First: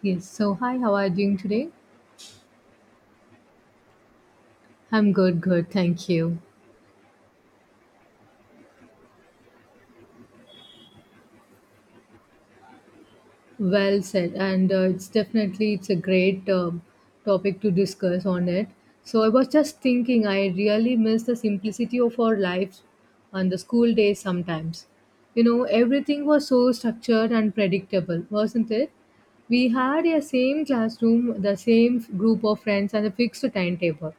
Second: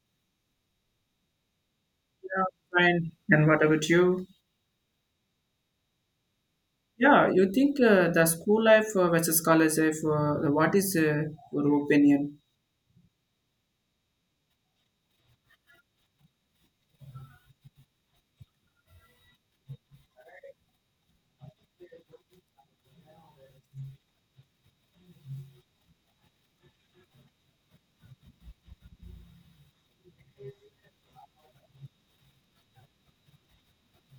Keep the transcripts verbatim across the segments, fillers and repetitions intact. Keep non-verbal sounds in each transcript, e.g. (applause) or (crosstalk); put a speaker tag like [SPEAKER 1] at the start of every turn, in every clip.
[SPEAKER 1] Yes, so hi, how are you doing today?
[SPEAKER 2] Yeah, fine. And what about you?
[SPEAKER 1] I'm good, good, thank you.
[SPEAKER 2] Yeah, you think uh, the school life uh, versus college life, uh, what is uh, your opinion?
[SPEAKER 1] Well said, and uh, it's definitely it's a great um topic to discuss on it. So I was just thinking, I really miss the simplicity of our lives on the school days sometimes. You know, everything was so structured and predictable, wasn't it? We had a same classroom, the same group of friends, and a fixed timetable.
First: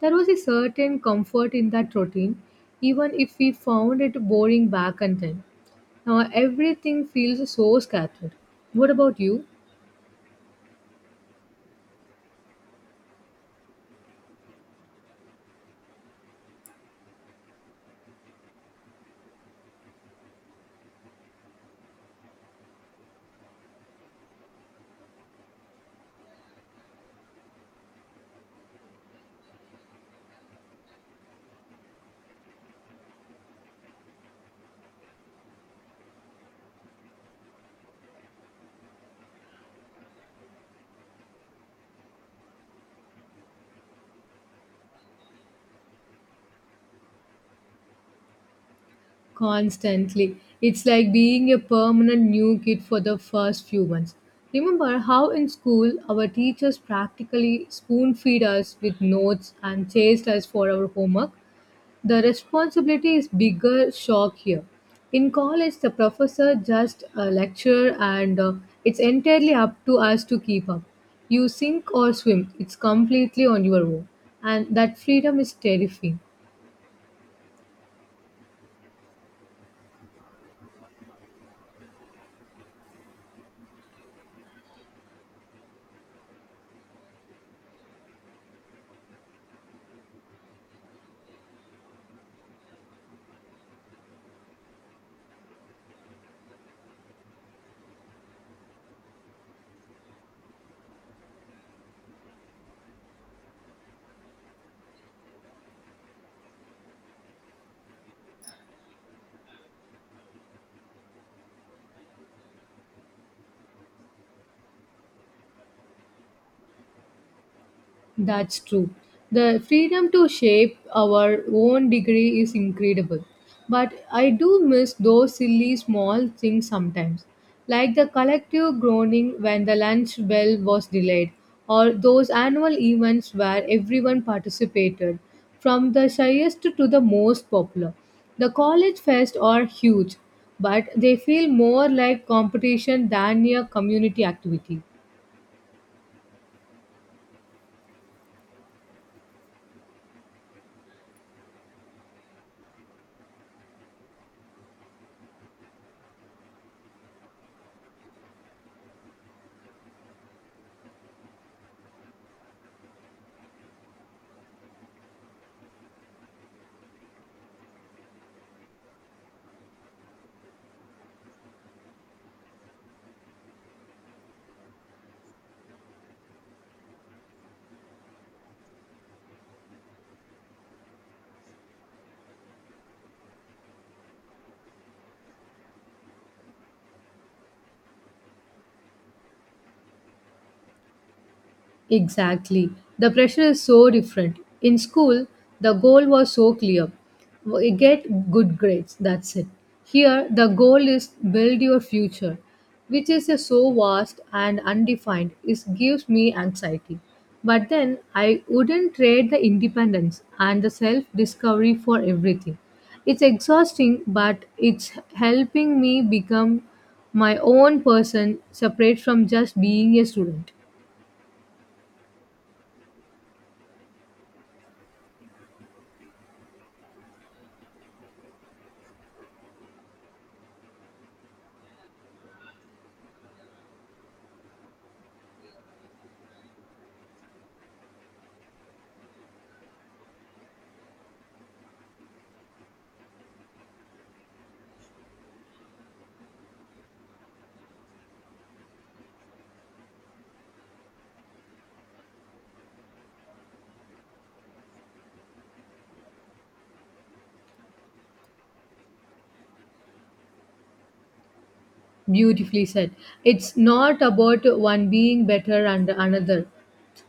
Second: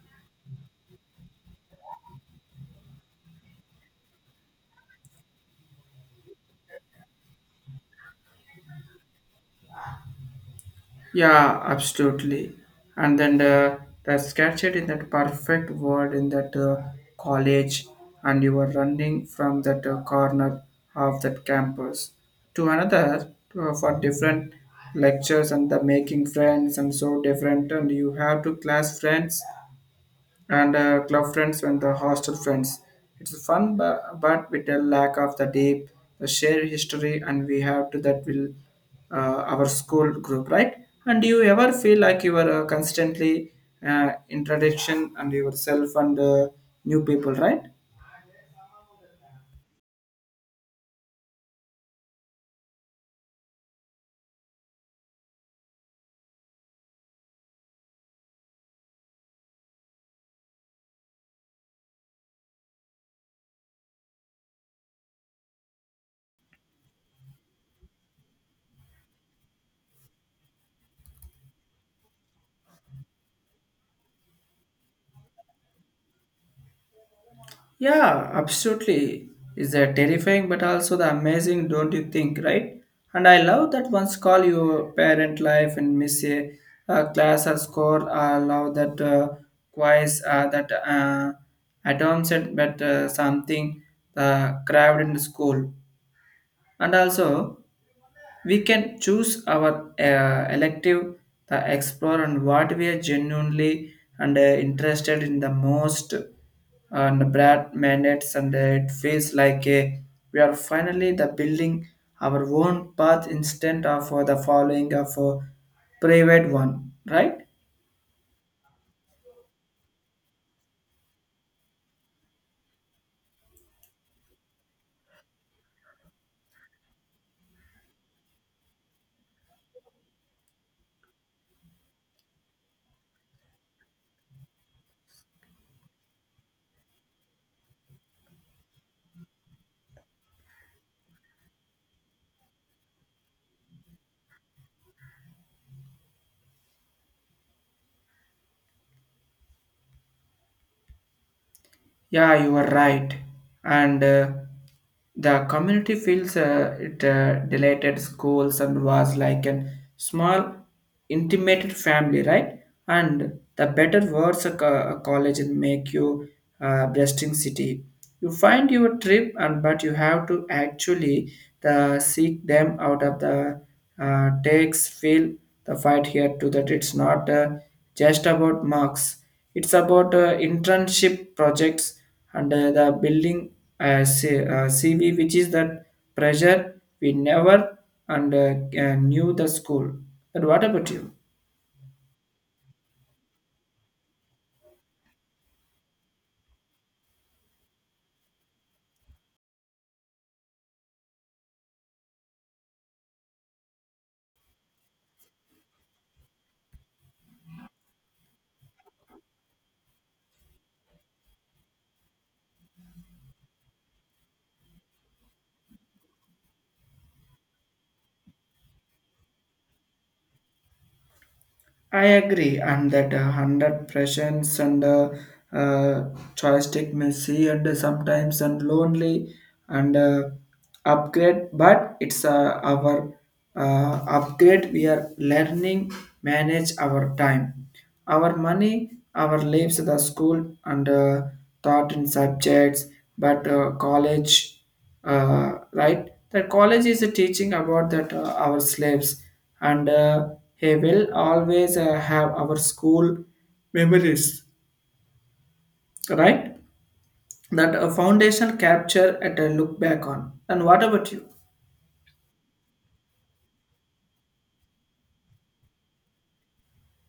[SPEAKER 1] There was a certain comfort in that routine, even if we found it boring back and then. Now everything feels so scattered. What about you?
[SPEAKER 2] Yeah, absolutely. And then the, the captured in that perfect word in that uh, college, and you are running from that uh, corner of that campus to another uh, for different lectures and the making friends and so different. And you have to class friends and uh, club friends and the hostel friends. It's fun, but, but with a lack of the deep, the shared history, and we have to that will uh, our school group, right? And do you ever feel like you are uh, constantly uh, introduction and yourself and uh, new people, right?
[SPEAKER 1] Constantly. It's like being a permanent new kid for the first few months. Remember how in school our teachers practically spoon feed us with notes and chased us for our homework? The responsibility is bigger shock here. In college, the professor just uh, lecture and uh, it's entirely up to us to keep up. You sink or swim, it's completely on your own. And that freedom is terrifying.
[SPEAKER 2] Yeah, absolutely. Is that terrifying but also the amazing, don't you think, right? And I love that once call your parent life and miss a, a class or score. I love that uh, quiz, uh, that uh, atom set, but uh, something uh, craved in the school. And also, we can choose our uh, elective, the explore, and what we are genuinely and uh, interested in the most. And Brad minutes, and uh, it feels like a, we are finally the building our own path instead of uh, the following of a private one, right?
[SPEAKER 1] That's true. The freedom to shape our own degree is incredible. But I do miss those silly small things sometimes, like the collective groaning when the lunch bell was delayed, or those annual events where everyone participated, from the shyest to the most popular. The college fests are huge, but they feel more like competition than a community activity.
[SPEAKER 2] Yeah, you are right. And uh, the community feels uh, it uh, delighted schools and was like a small, intimate family, right? And the better words a, co- a college will make you uh, blessing city. You find your trip, and but you have to actually the seek them out of the uh, takes feel the fight here to that it's not uh, just about marks. It's about uh, internship projects and uh, the building uh, C- uh, C V, which is that pressure we never and uh, uh, knew the school. But what about you?
[SPEAKER 1] Exactly. The pressure is so different. In school, the goal was so clear. We Get good grades, that's it. Here, the goal is build your future, which is a so vast and undefined. It gives me anxiety. But then, I wouldn't trade the independence and the self discovery for everything. It's exhausting, but it's helping me become my own person separate from just being a student.
[SPEAKER 2] I agree, and that uh, hundred pressions and uh, uh, joystick messy and sometimes and lonely and uh, upgrade, but it's uh, our uh, upgrade. We are learning manage our time, our money, our lives, the school and uh, thought in subjects, but uh, college uh, right? That college is teaching about that uh, our slaves, and uh, he will always uh, have our school memories, right? That a foundation capture at a look back on. And what about you?
[SPEAKER 1] Beautifully said. It's not about one being better and another.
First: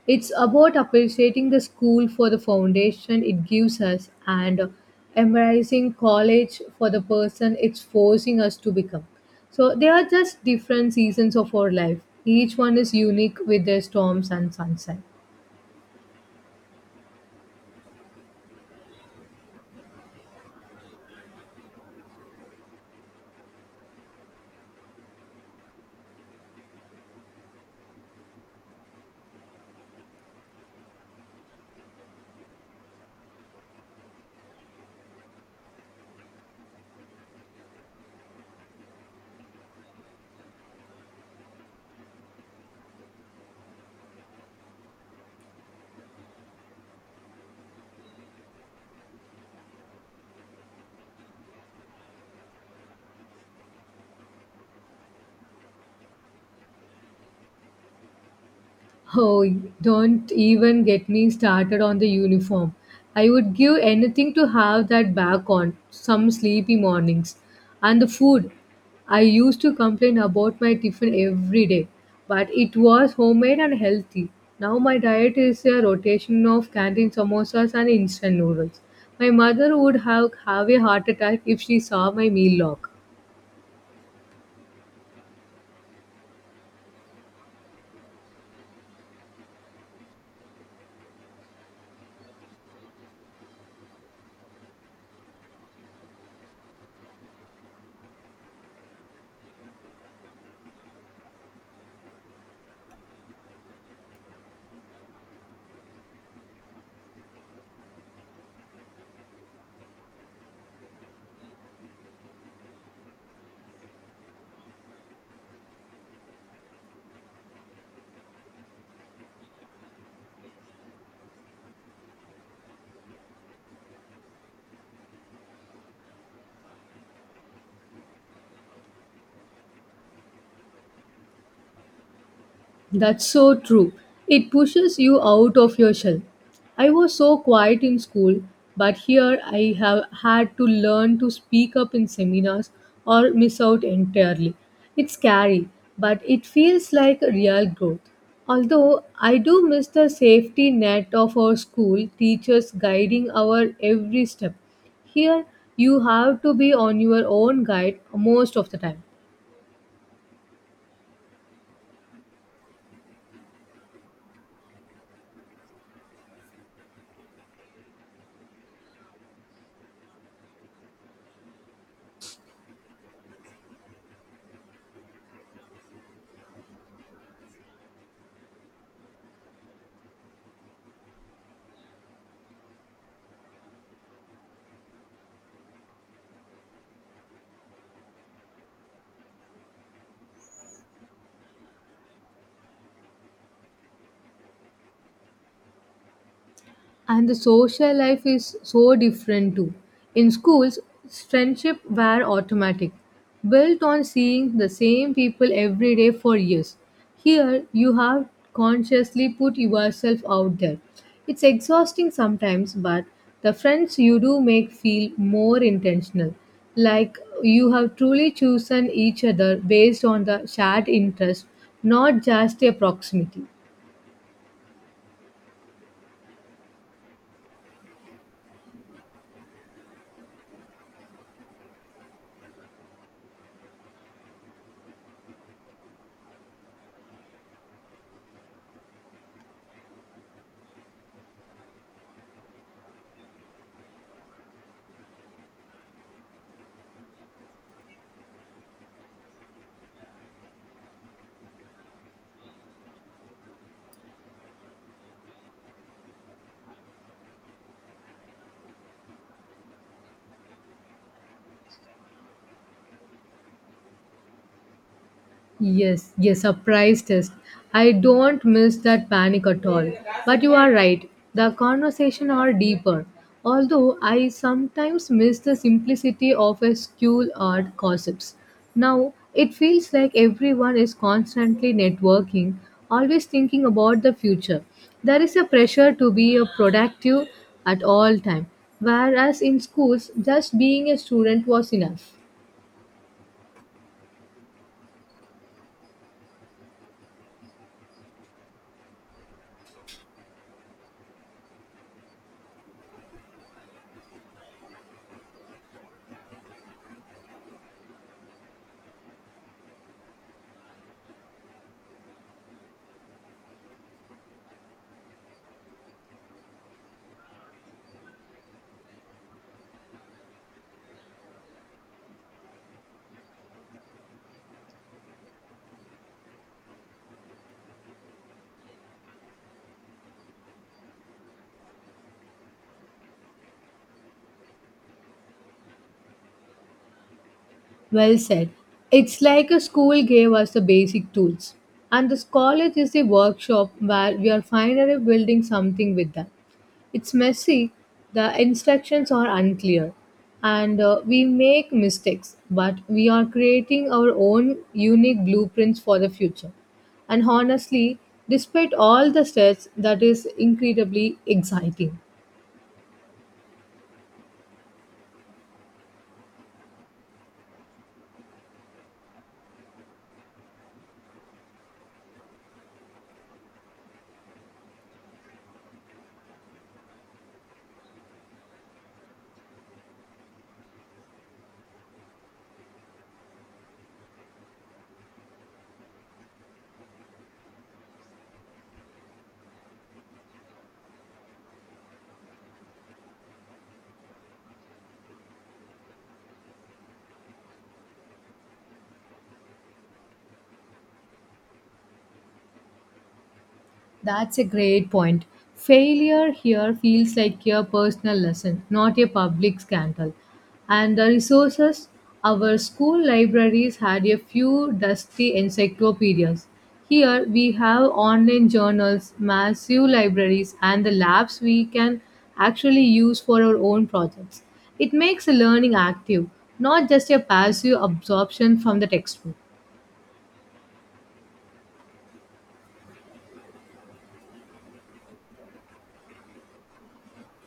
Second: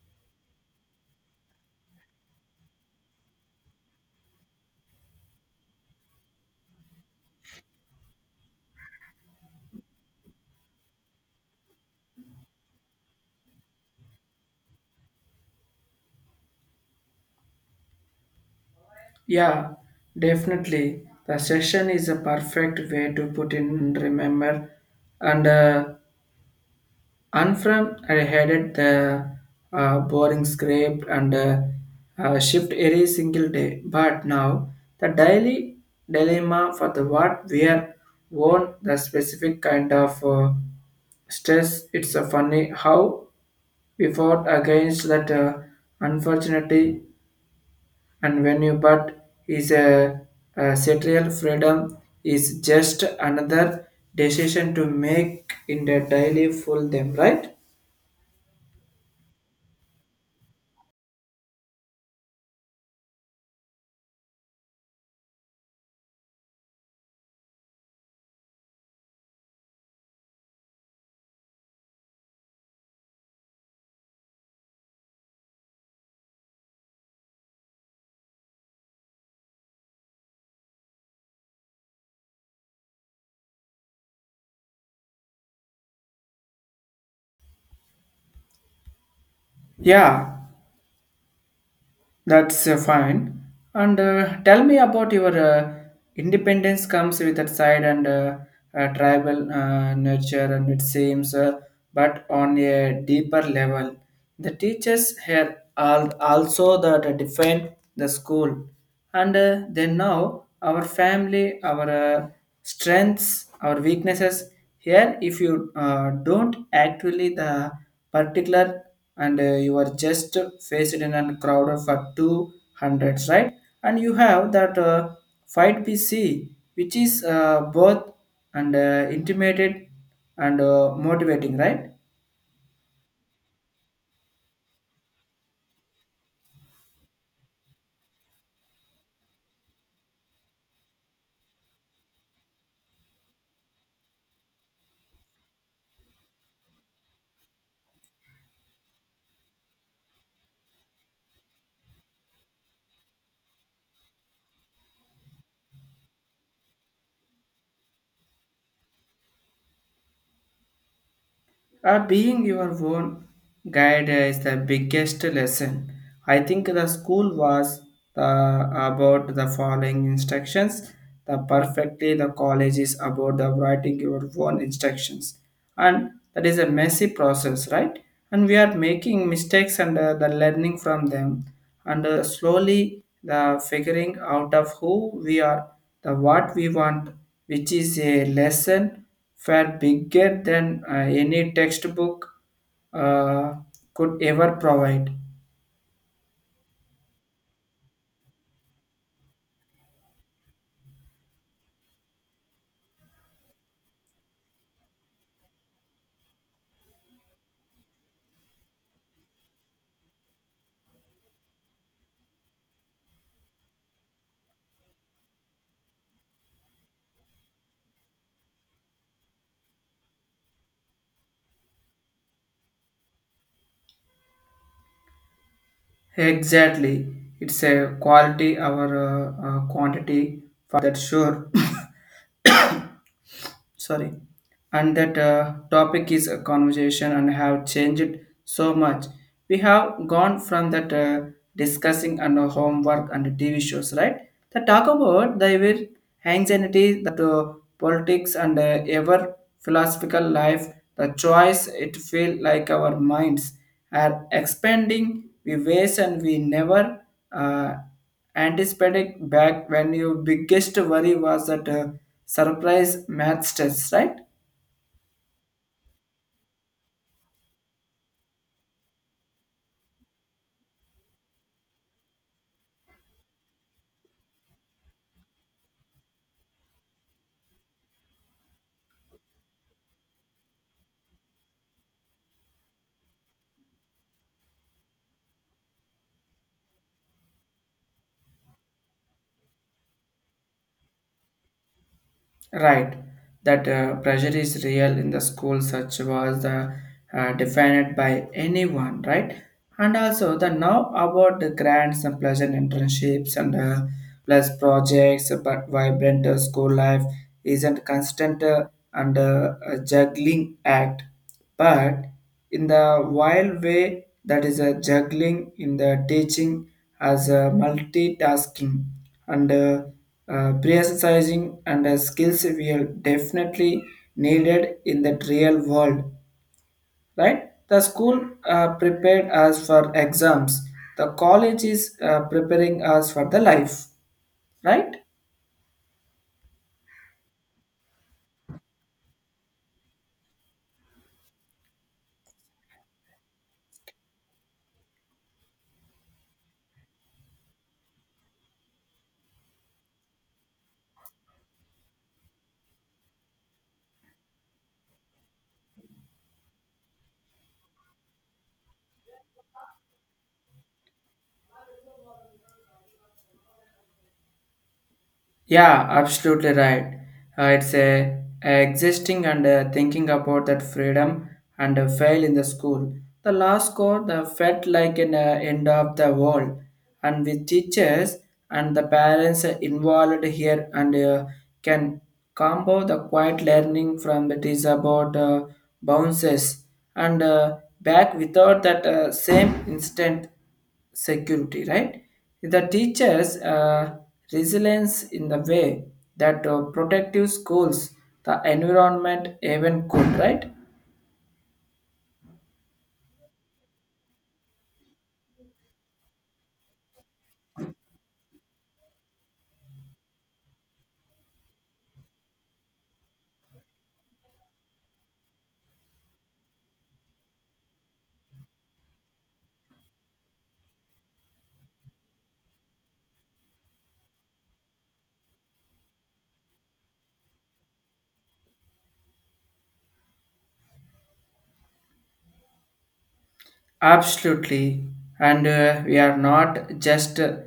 [SPEAKER 1] It's about appreciating the school for the foundation it gives us and embracing college for the person it's forcing us to become. So they are just different seasons of our life. Each one is unique with their storms and sunshine.
[SPEAKER 2] Yeah, definitely. The session is a perfect way to put in and remember and uh, Unfriend I headed the uh, boring script and uh, uh, shift every single day. But now the daily dilemma for the what we are own the specific kind of uh, stress. It's a funny how we fought against that uh, unfortunately and when you but is a, a serial freedom is just another decision to make in the daily full them, right.
[SPEAKER 1] Oh, don't even get me started on the uniform. I would give anything to have that back on some sleepy mornings. And the food. I used to complain about my tiffin every day, but it was homemade and healthy. Now my diet is a rotation of canteen samosas and instant noodles. My mother would have, have a heart attack if she saw my meal log.
[SPEAKER 2] Yeah, that's uh, fine. And uh, tell me about your uh, independence comes with that side and uh, uh, tribal uh, nurture, and it seems, uh, but on a deeper level. The teachers here are also that define the school, and uh, they know our family, our uh, strengths, our weaknesses. Here, if you uh, don't actually the particular and uh, you are just faced in a crowd for two hundreds, right. And you have that uh, fight pc, which is uh, both and uh, intimated and uh, motivating, right.
[SPEAKER 1] That's so true. It pushes you out of your shell. I was so quiet in school, but here I have had to learn to speak up in seminars or miss out entirely. It's scary, but it feels like a real growth. Although I do miss the safety net of our school teachers guiding our every step. Here you have to be on your own guide most of the time.
[SPEAKER 2] Uh, being your own guide is the biggest lesson. I think the school was the, about the following instructions. The perfectly the college is about the writing your own instructions, and that is a messy process, right? And we are making mistakes and uh, the learning from them, and uh, slowly the figuring out of who we are, the what we want, which is a lesson were bigger than uh, any textbook uh, could ever provide.
[SPEAKER 1] And the social life is so different too. In schools, friendship were automatic, built on seeing the same people every day for years. Here, you have consciously put yourself out there. It's exhausting sometimes, but the friends you do make feel more intentional, like you have truly chosen each other based on the shared interest, not just a proximity.
[SPEAKER 2] Exactly, it's a quality over uh, uh, quantity for that sure. (coughs) Sorry. And that uh, topic is a conversation and have changed so much. We have gone from that uh, discussing and uh, homework and T V shows, right, the talk about the evil anxiety that uh, politics and uh, ever philosophical life the choice. It feel like our minds are expanding we ways and we never uh, anticipating back when your biggest worry was that uh, surprise math test, right?
[SPEAKER 1] Yes, yes, surprise test. I don't miss that panic at all. But you are right, the conversation are deeper. Although I sometimes miss the simplicity of a school art gossips. Now it feels like everyone is constantly networking, always thinking about the future. There is a pressure to be a productive at all time, whereas in schools just being a student was enough.
[SPEAKER 2] Right, that uh, pressure is real in the school, such was the uh, defined by anyone, right? And also the now about the grants and pleasant internships and uh, plus projects, but vibrant uh, school life isn't constant uh, and uh, a juggling act, but in the wild way that is a juggling in the teaching as a multitasking and uh, uh, prioritizing and uh, skills we are definitely needed in the real world, right. The school uh, prepared us for exams. The college is uh, preparing us for the life, right.
[SPEAKER 1] Well said. It's like a school gave us the basic tools, and this college is the workshop where we are finally building something with them. It's messy, the instructions are unclear, and uh, we make mistakes, but we are creating our own unique blueprints for the future. And honestly, despite all the stress, that is incredibly exciting.
[SPEAKER 2] Yeah, absolutely right. Uh, it's a, a existing and uh, thinking about that freedom and uh, fail in the school. The last code the felt like an uh, end of the world, and with teachers and the parents are involved here and uh, can combo the quiet learning from it is about uh, bounces and uh, back without that uh, same instant security, right? The teachers' uh, resilience in the way that uh, protective schools, the environment even could, right?
[SPEAKER 1] That's a great point. Failure here feels like a personal lesson, not a public scandal. And the resources, our school libraries had a few dusty encyclopedias. Here we have online journals, massive libraries, and the labs we can actually use for our own projects. It makes the learning active, not just a passive absorption from the textbook.
[SPEAKER 2] Absolutely. And uh, we are not just uh,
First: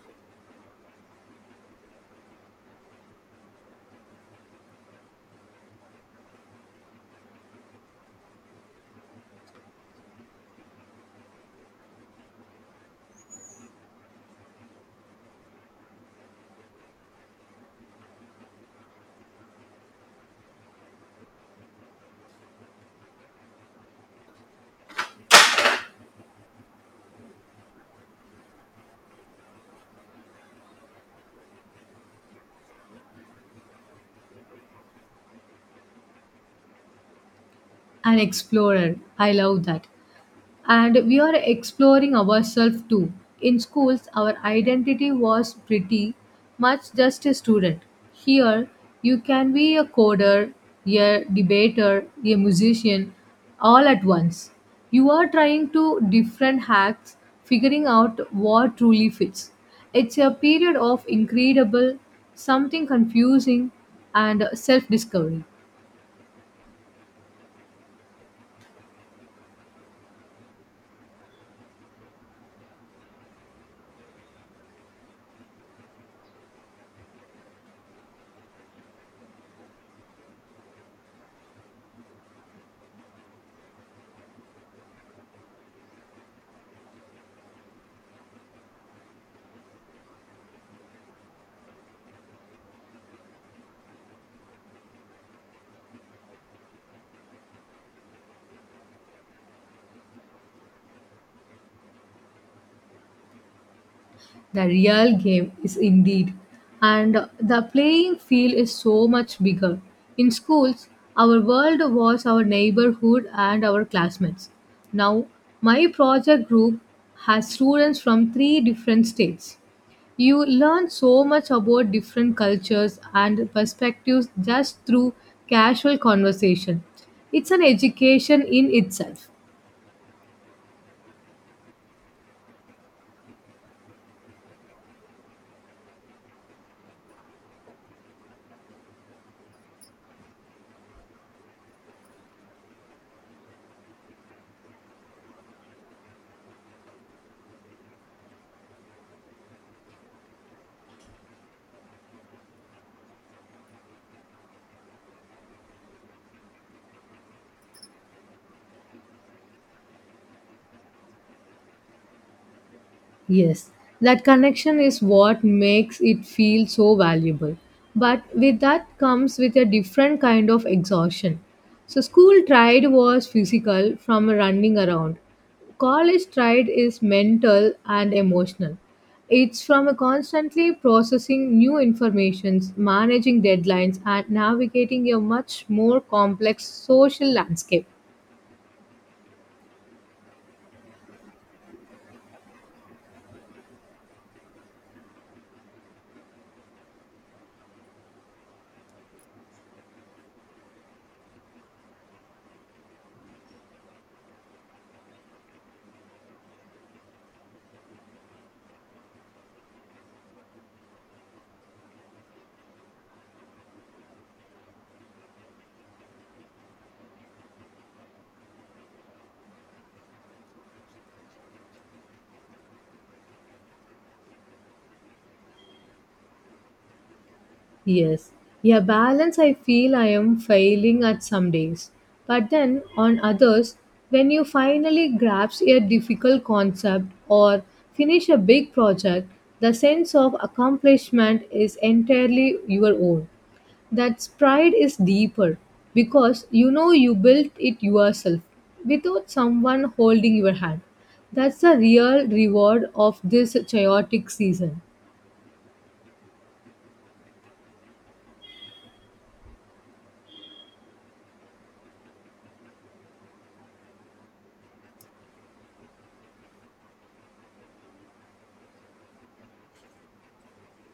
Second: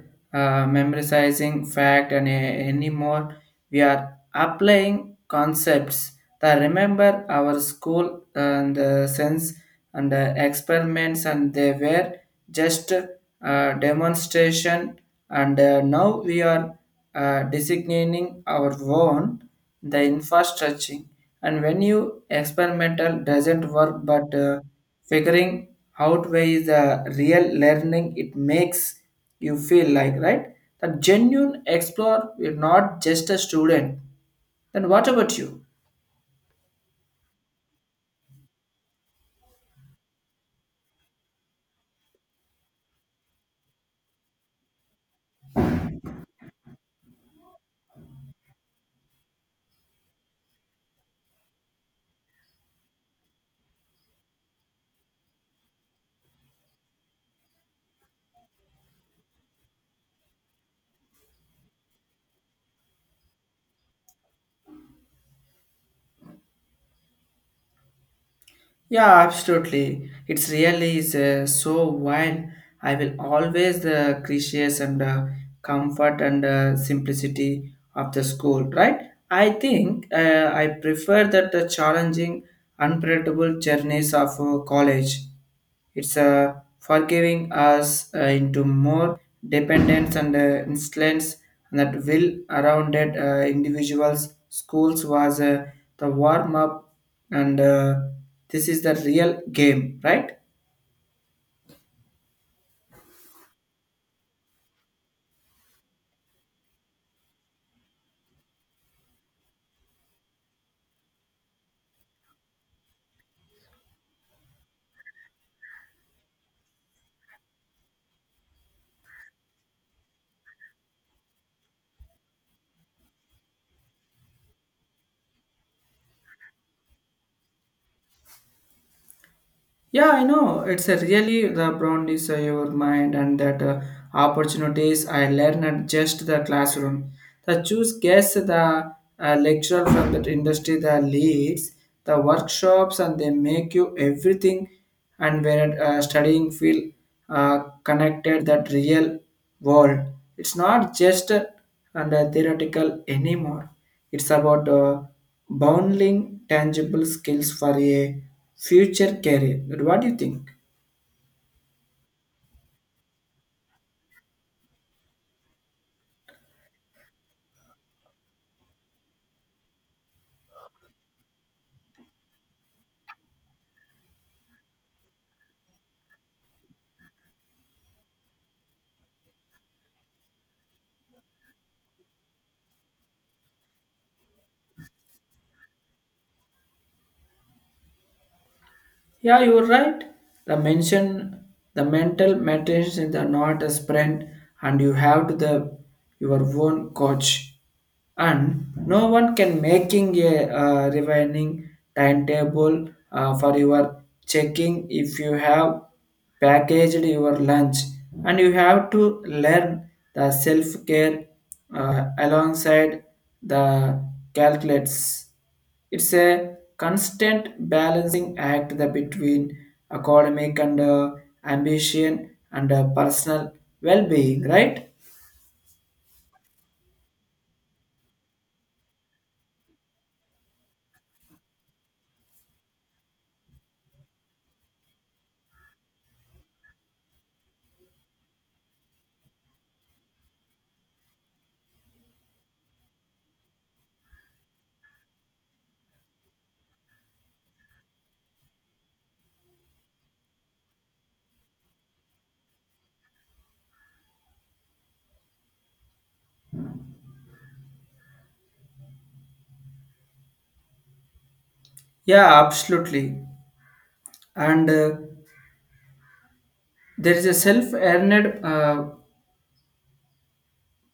[SPEAKER 2] memorizing fact and uh, anymore. We are applying concepts that remember our school and uh, sense and uh, experiments and they were just uh, demonstration and uh, now we are uh, designating our own the infrastructure. And when you experimental doesn't work but uh, figuring out where is the real learning, it makes you feel like, right, the genuine explorer. You're not just a student. Then what about you?
[SPEAKER 1] An explorer, I love that. And we are exploring ourselves too. In schools, our identity was pretty much just a student. Here, you can be a coder, a debater, a musician, all at once. You are trying to different hacks, figuring out what truly fits. It's a period of incredible, something confusing, and self discovery.
[SPEAKER 2] Yeah, absolutely. It's really is uh, so wine. I will always the gracious and uh, comfort and uh, simplicity of the school, right? I think uh, I prefer that the challenging, unpredictable journeys of uh, college. It's uh, forgiving us uh, into more dependence and uh, insolence that will around it, uh, individuals. Schools was uh, the warm up, and uh, this is the real game, right?
[SPEAKER 1] The real game is indeed. And the playing field is so much bigger. In schools, our world was our neighborhood and our classmates. Now, my project group has students from three different states. You learn so much about different cultures and perspectives just through casual conversation. It's an education in itself.
[SPEAKER 2] Yeah, I know. It's a really the broadness of your mind and that uh, opportunities I learn at just the classroom. The choose guess the uh, lecturer from that industry that leads the workshops and they make you everything and where uh, studying feel uh, connected that real world. It's not just and uh, theoretical anymore. It's about uh, bundling tangible skills for a future career. What do you think?
[SPEAKER 1] Yes, that connection is what makes it feel so valuable. But with that comes with a different kind of exhaustion. So school tried was physical from running around. College tried is mental and emotional. It's from a constantly processing new informations, managing deadlines and navigating a much more complex social landscape.
[SPEAKER 2] Yeah, you're right. The mention the mental matters is not a sprint, and you have to the your own coach, and no one can making a uh, refining timetable uh, for your checking if you have packaged your lunch, and you have to learn the self care uh, alongside the calculates. It's a constant balancing act that between academic and uh, ambition and uh, personal well-being, right?
[SPEAKER 1] Yes. Yeah, balance I feel I am failing at some days. But then on others, when you finally grasp a difficult concept or finish a big project, the sense of accomplishment is entirely your own. That pride is deeper because you know you built it yourself without someone holding your hand. That's the real reward of this chaotic season.
[SPEAKER 2] Yeah, absolutely. And uh, there is a self-earned uh,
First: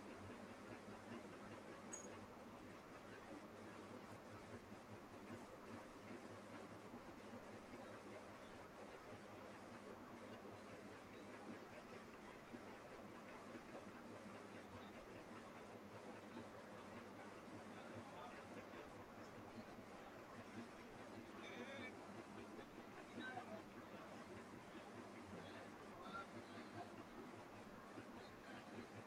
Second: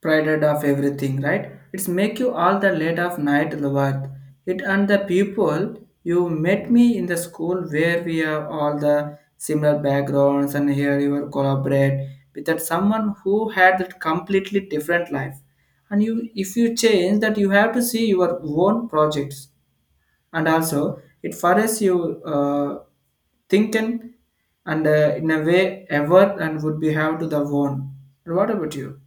[SPEAKER 2] prided of everything, right? It's make you all the late of night the worth. It and the people you met me in the school where we have all the similar backgrounds and here you will collaborate with that someone who had that completely different life. And you if you change that you have to see your own projects. And also it forces you uh, thinking and uh, in a way ever and would be have to the one. What about you?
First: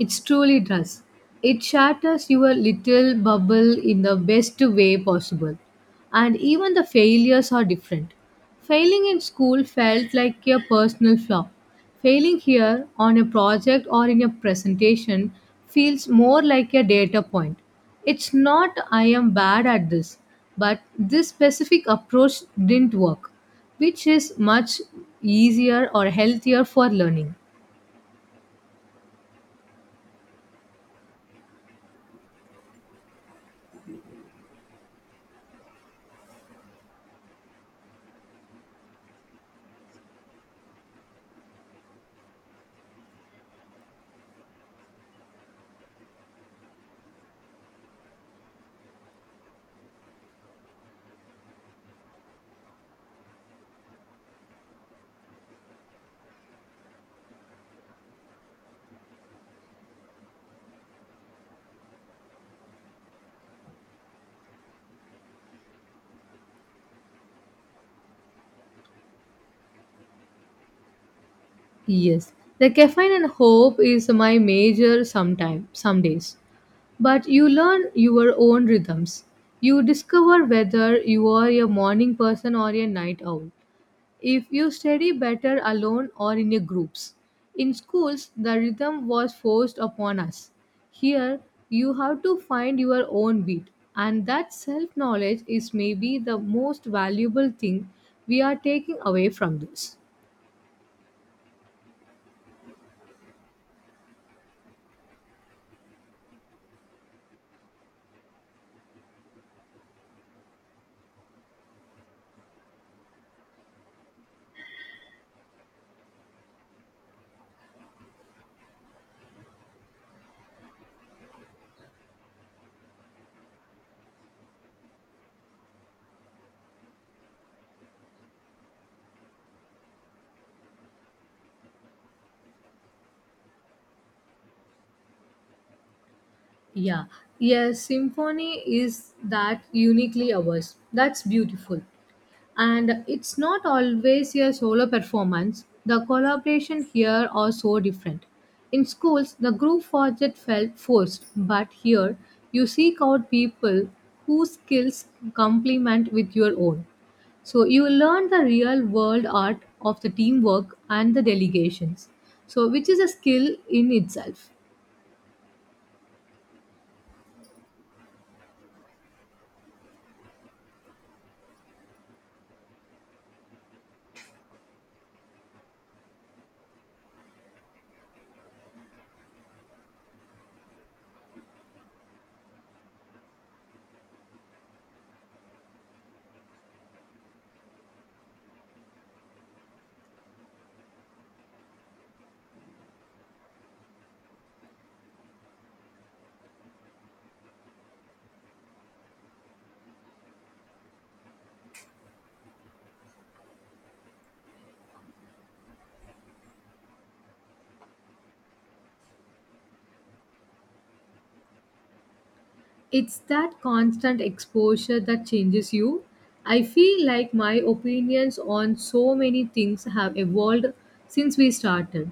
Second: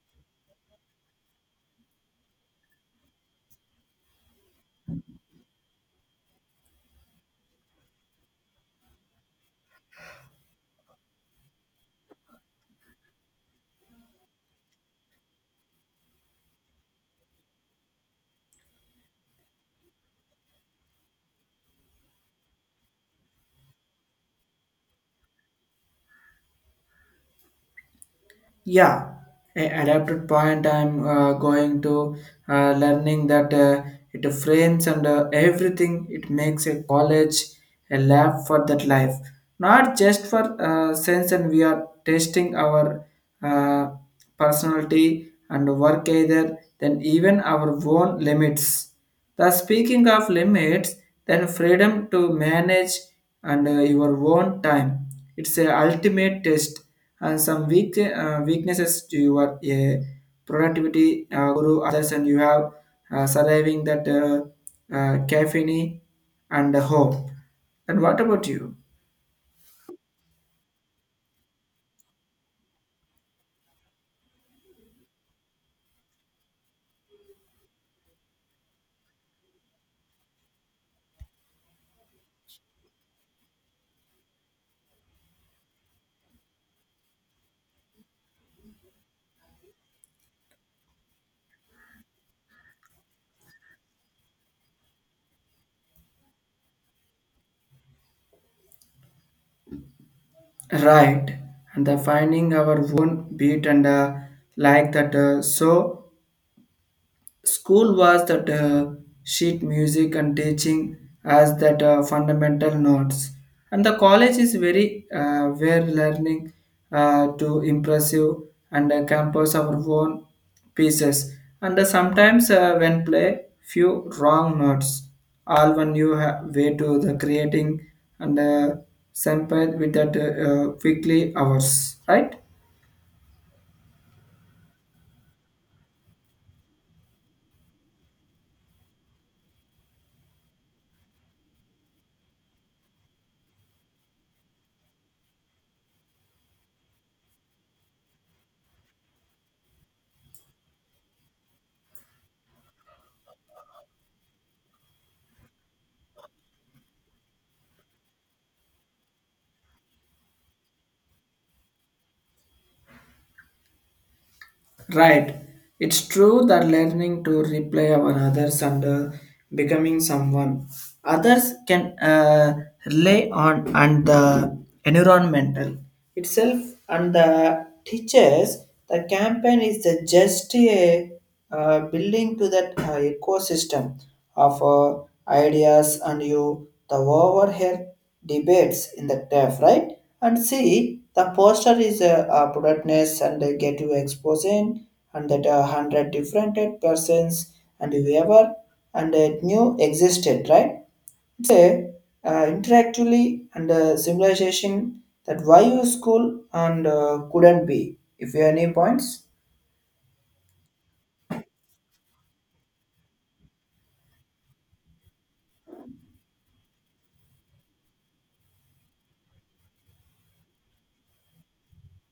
[SPEAKER 1] It truly does. It shatters your little bubble in the best way possible. And even the failures are different. Failing in school felt like a personal flaw. Failing here on a project or in a presentation feels more like a data point. It's not I am bad at this, but this specific approach didn't work, which is much easier or healthier for learning.
[SPEAKER 2] Yeah, a- adapted point. I'm uh, going to uh, learning that uh, it frames and uh, everything. It makes a college a lab for that life, not just for uh, sense. And we are testing our uh, personality and work either, then even our own limits. The speaking of limits, then freedom to manage and uh, your own time. It's a ultimate test and some weak uh, weaknesses to your uh, productivity uh, guru others and you have uh, surviving that uh, uh, caffeine and hope. And what about you?
[SPEAKER 1] Yes, the caffeine and hope is my major sometime some days. But you learn your own rhythms. You discover whether you are a morning person or a night owl. If you study better alone or in a groups. In schools, the rhythm was forced upon us. Here, you have to find your own beat, and that self knowledge is maybe the most valuable thing we are taking away from this.
[SPEAKER 2] Right, and the finding our own beat and uh, like that. Uh, so school was that uh, sheet music and teaching as that uh, fundamental notes, and the college is very uh, where learning uh, to impressive and uh, campus our own pieces. And uh, sometimes uh, when play few wrong notes, all one you ha- way to the creating and uh, sample with that uh, uh, quickly hours, right?
[SPEAKER 1] Yeah, yes, symphony is that uniquely ours. That's beautiful. And it's not always a solo performance. The collaboration here are so different. In schools, the group project felt forced, but here you seek out people whose skills complement with your own. So you learn the real world art of the teamwork and the delegations. So which is a skill in itself.
[SPEAKER 2] Right. It's true that learning to reply our others and uh, becoming someone others can uh, rely on and the environmental itself and the teachers. The campaign is the just a uh, building to that uh, ecosystem of uh, ideas and you the overhead debates in the graph, right? And see, the poster is a, a productness and they get you exposing and that a hundred different persons and whoever and it new existed, right? It's a uh, interactively and uh, simulation that why you school and uh, couldn't be. If you have any points.
[SPEAKER 1] It's that constant exposure that changes you. I feel like my opinions on so many things have evolved since we started.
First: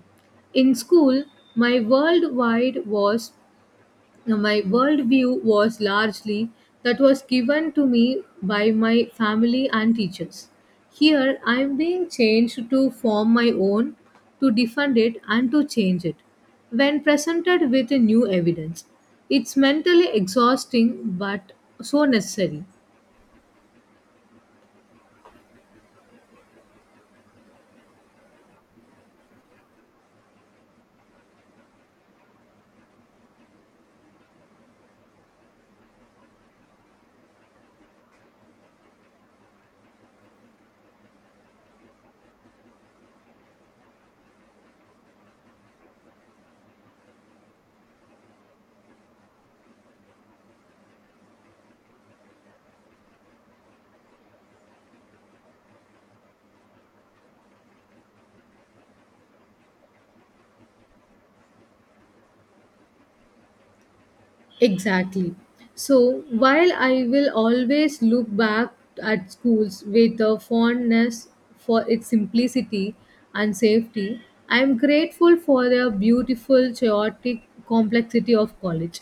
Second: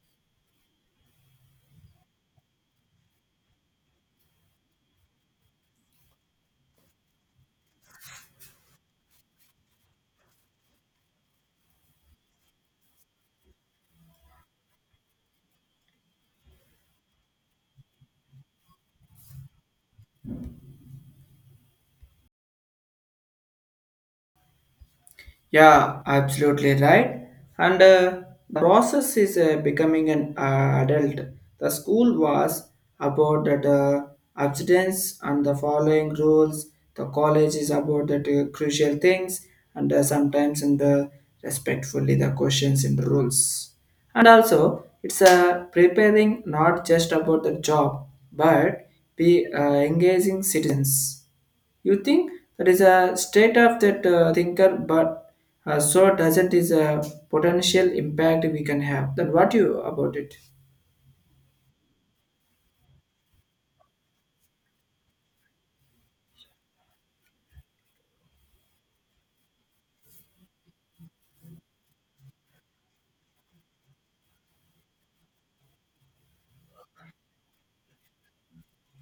[SPEAKER 1] In school, my worldwide was my worldview was largely that was given to me by my family and teachers. Here, I am being changed to form my own, to defend it, and to change it. When presented with new evidence, it's mentally exhausting but so necessary.
[SPEAKER 2] Yeah, absolutely right. And uh, the process is uh, becoming an uh, adult. The school was about that uh, abstinence and the following rules. The college is about that uh, crucial things and uh, sometimes in the respectfully the questions in the rules. And also, it's uh, preparing not just about the job but be uh, engaging citizens. You think that is a state of that uh, thinker, but uh, so doesn't is a potential impact we can have. Then what you about it?
[SPEAKER 1] Exactly. So while I will always look back at schools with a fondness for its simplicity and safety, I am grateful for the beautiful, chaotic complexity of college.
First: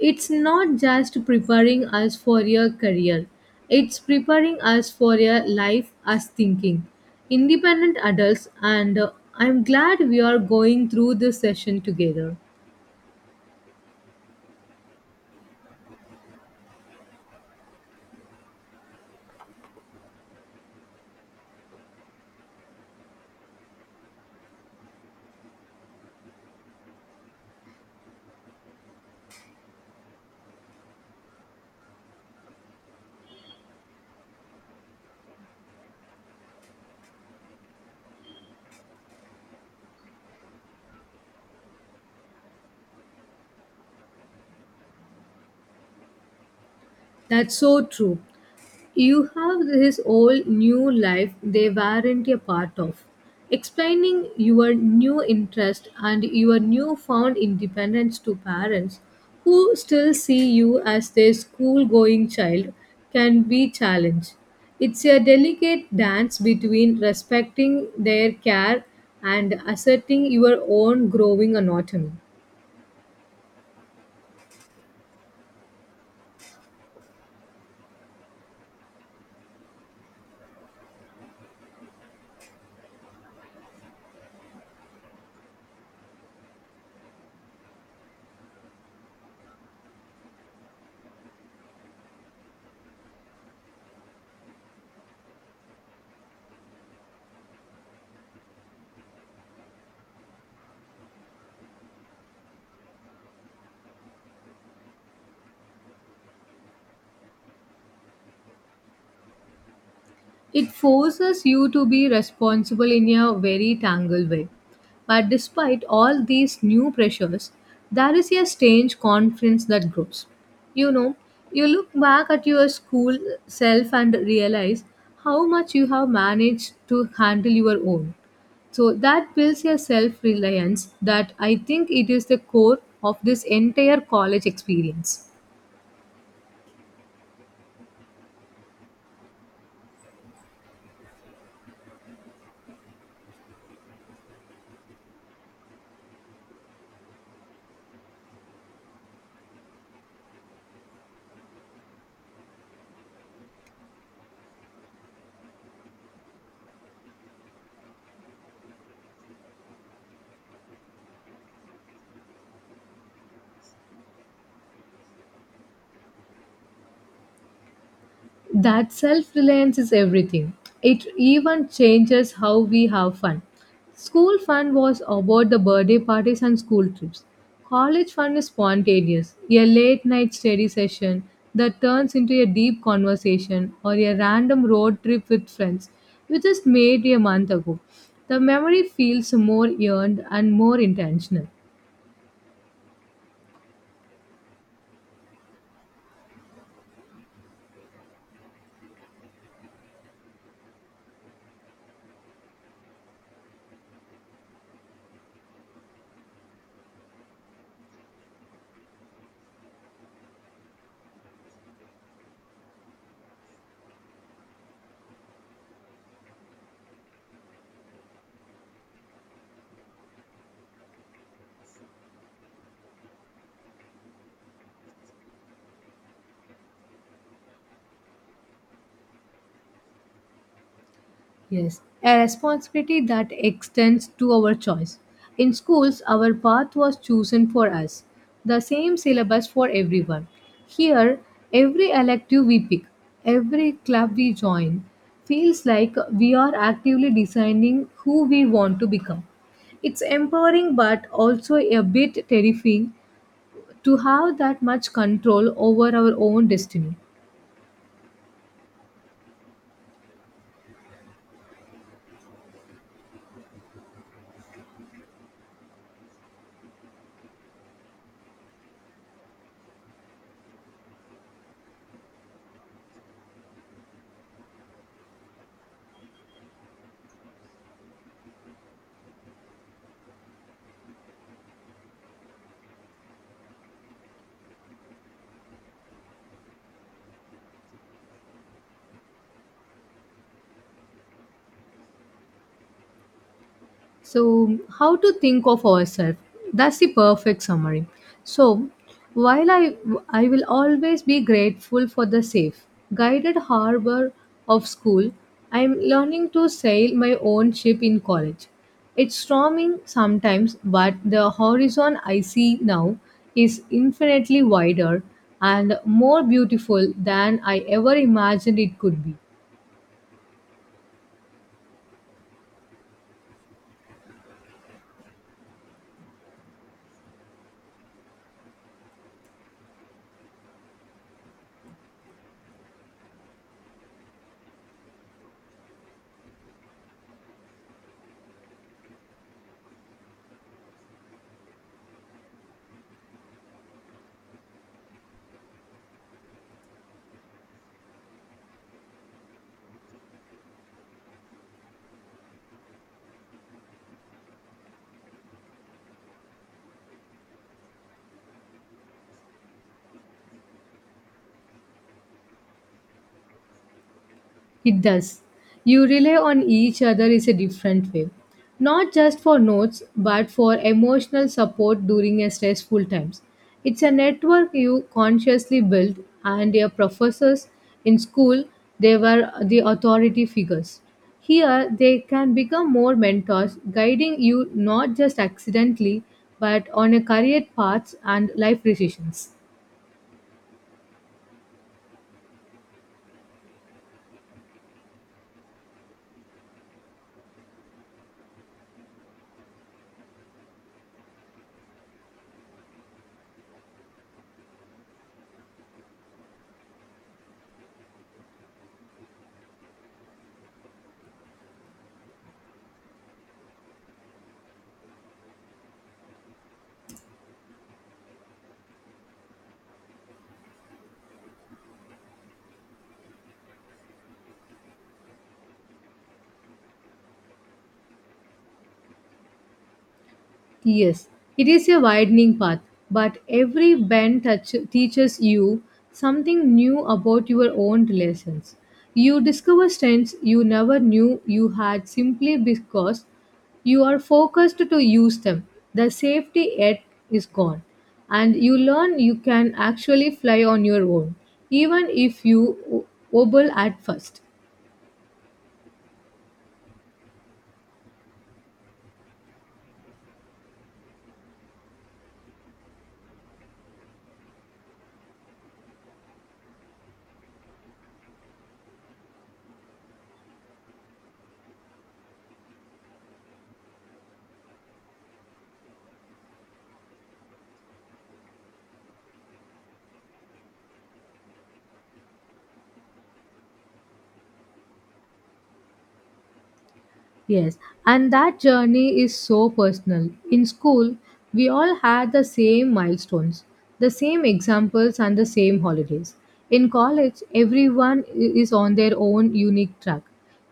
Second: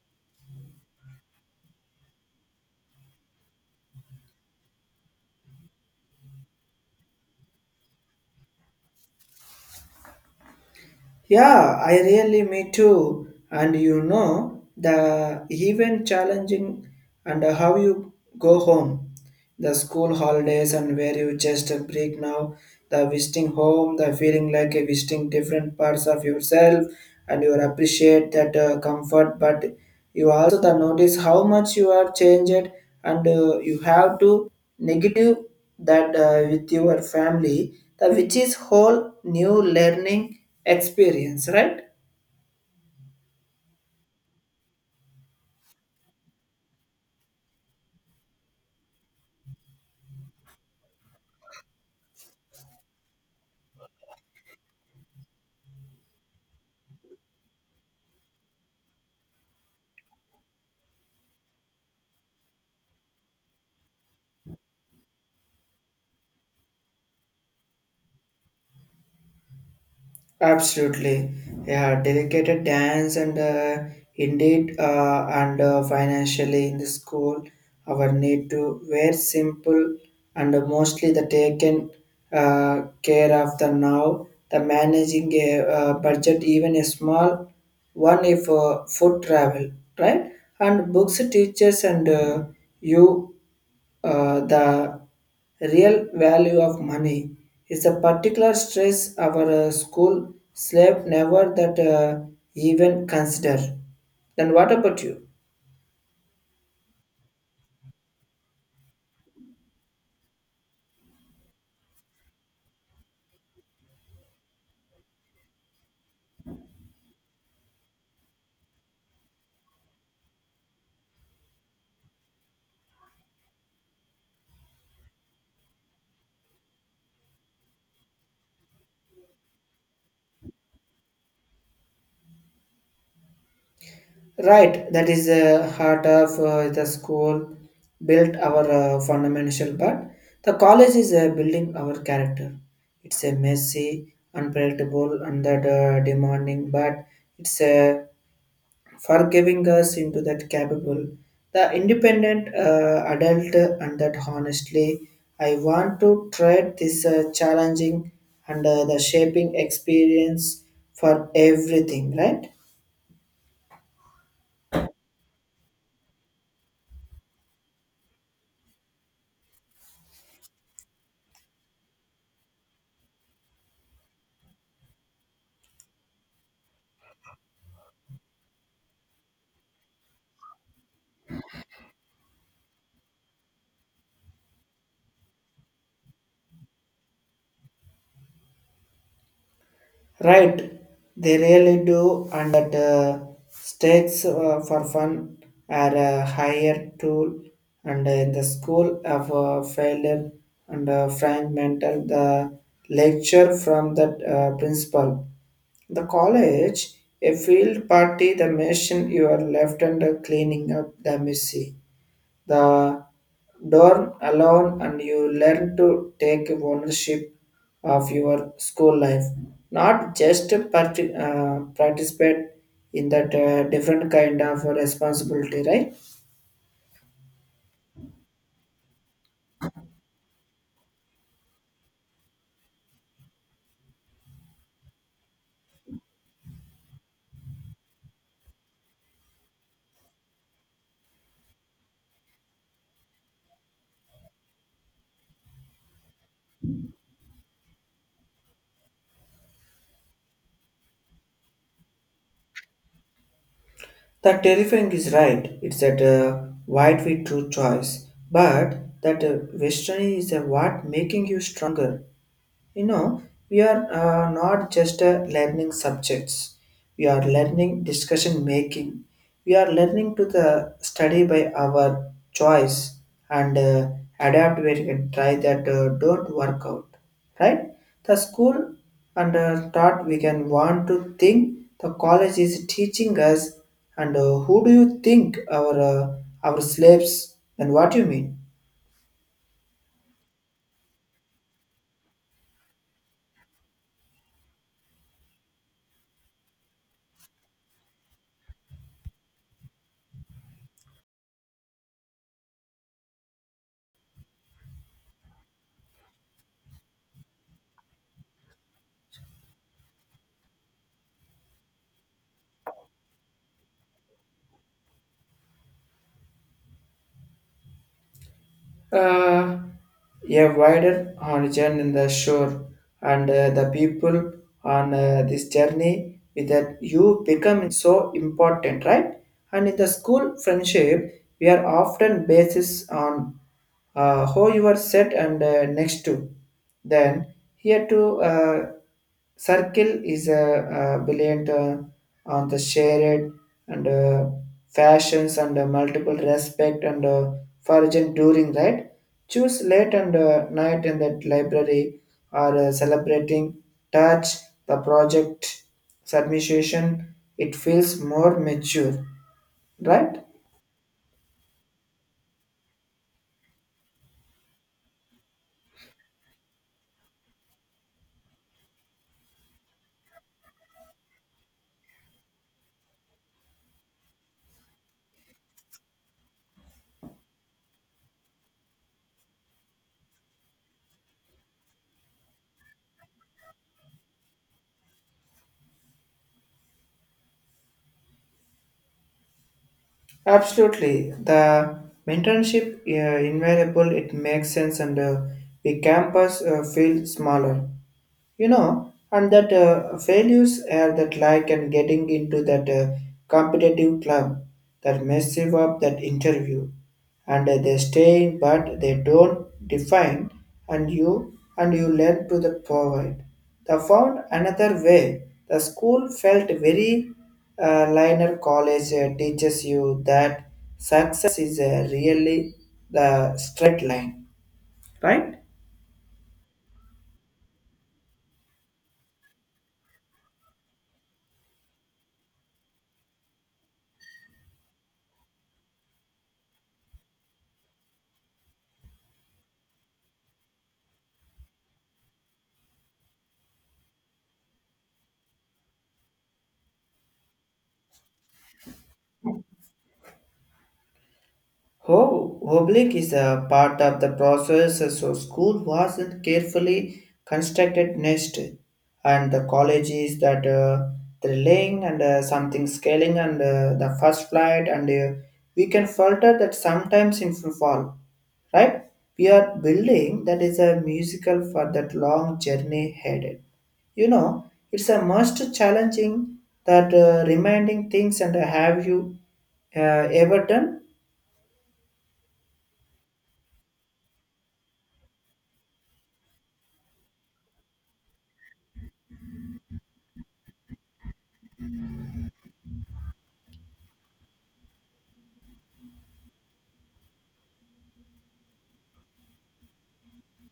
[SPEAKER 1] It's not just preparing us for a career, it's preparing us for a life as thinking. Independent adults, and uh, I'm glad we are going through this
[SPEAKER 2] Yeah,
[SPEAKER 1] session
[SPEAKER 2] I
[SPEAKER 1] together.
[SPEAKER 2] really me too. And you know the even challenging and how you go home, the school holidays and where you just break now, the visiting home, the feeling like a visiting different parts of yourself, and you appreciate that uh, comfort. But you also the notice how much you are changed, and uh, you have to negative that uh, with your family the which is whole new learning experience, right?
[SPEAKER 1] That's so true. You have this whole new life they weren't a part of. Explaining your new interest and your newfound independence to parents who still see you as their school going child can be challenged. It's a delicate dance between respecting their care and asserting your own
[SPEAKER 2] Absolutely,
[SPEAKER 1] growing
[SPEAKER 2] yeah,
[SPEAKER 1] anatomy.
[SPEAKER 2] dedicated dance and uh, indeed uh, and uh, financially in the school our need to wear simple and mostly the taken uh, care of the now the managing a uh, budget even a small one if uh, food travel, right? And books teachers and uh, you uh, the real value of money is a particular stress our uh, school slave never that uh, even consider. Then what about you?
[SPEAKER 1] It forces you to be responsible in a very tangled way. But despite all these new pressures, there is a strange confidence that grows. You know, you look back at your school self and realize how much you have managed to handle your own. So that builds your self reliance that I think it is the core of this entire college
[SPEAKER 2] Right, that is
[SPEAKER 1] experience.
[SPEAKER 2] the heart of uh, the school built our uh, fundamental, but the college is uh, building our character. It's a messy, unpredictable, and that uh, demanding, but it's a for giving us into that capable, the independent uh, adult, and that honestly, I want to tread this uh, challenging and uh, the shaping experience for everything, right?
[SPEAKER 1] That self reliance is everything. It even changes how we have fun. School fun was about the birthday parties and school trips. College fun is spontaneous, a late night study session that turns into a deep conversation or a random road trip with friends, which just made a month ago. The memory feels more earned and
[SPEAKER 2] Right,
[SPEAKER 1] more
[SPEAKER 2] they
[SPEAKER 1] intentional.
[SPEAKER 2] really do, and that uh, stakes uh, for fun are a higher tool. And uh, in the school of uh, failure and uh, fragmental, the lecture from the uh, principal. The college, a field party, the mission you are left under cleaning up the messy the dorm alone and you learn to take ownership of your school life, not just part- uh, participate in that uh, different kind of responsibility, right?
[SPEAKER 1] Yes, a responsibility that extends to our choice. In schools, our path was chosen for us, the same syllabus for everyone. Here, every elective we pick, every club we join, feels like we are actively designing who we want to become. It's empowering but also a bit terrifying to have
[SPEAKER 2] That
[SPEAKER 1] that
[SPEAKER 2] terrifying
[SPEAKER 1] much
[SPEAKER 2] is right,
[SPEAKER 1] control
[SPEAKER 2] it's
[SPEAKER 1] over
[SPEAKER 2] that
[SPEAKER 1] our
[SPEAKER 2] uh,
[SPEAKER 1] own destiny.
[SPEAKER 2] wide we true choice but that uh, western is a what making you stronger. You know, we are uh, not just uh, learning subjects. We are learning discussion making. We are learning to the study by our choice and uh, adapt where we can try that uh, don't work out. Right? The school and uh, thought we can want to think the college is teaching us and uh, who do you think our uh, our slaves and what do you mean?
[SPEAKER 1] So, how to think of ourselves? That's the perfect summary. So, while I, I will always be grateful for the safe, guided harbor of school, I am learning to sail my own ship in college. It's storming sometimes, but the horizon I see now is infinitely wider and more beautiful than I ever imagined it could be.
[SPEAKER 2] Uh, a wider horizon in the shore and uh, the people on uh, this journey with that you become so important, right? And in the school friendship we are often basis on uh, how you are set and uh, next to. Then here to uh, circle is a, uh brilliant uh, on the shared and uh, fashions and uh, multiple respect and uh, foraging during, right? Choose late and uh, night in that library or uh, celebrating touch the project submission. It feels more mature, right?
[SPEAKER 1] It does. You rely on each other is a different way. Not just for notes, but for emotional support during a stressful times. It's a network you consciously build, and your professors in school, they were the authority figures. Here they can become more mentors, guiding you not just accidentally but on a career paths and life decisions.
[SPEAKER 2] Absolutely. The mentorship uh, invaluable, it makes sense and uh, the campus uh, feel smaller, you know, and that uh, values are that like and getting into that uh, competitive club, that mess up that interview and uh, they stay but they don't define and you and you learn to the provide they found another way. The school felt very uh, liner college uh, teaches you that success is uh, really the straight line, right?
[SPEAKER 1] Yes, it is a widening path, but every bend touch- teaches you something new about your own relations. You discover strengths you never knew you had simply because you are focused to use them. The safety net is gone, and you learn you can actually fly on your own, even if
[SPEAKER 2] Ho-
[SPEAKER 1] you o-
[SPEAKER 2] Oblik is a
[SPEAKER 1] wobble at
[SPEAKER 2] part of the
[SPEAKER 1] first.
[SPEAKER 2] process, so school was a carefully constructed nest, and the college is that uh, thrilling and uh, something scaling and uh, the first flight, and uh, we can filter that sometimes in fall, right? We are building that is a musical for that long journey headed, you know. It's a most challenging that uh, reminding things and have you uh, ever done?
[SPEAKER 1] Yes, and that journey is so personal. In school, we all had the same milestones, the same examples, and the same holidays. In college, everyone i- is on their own unique track.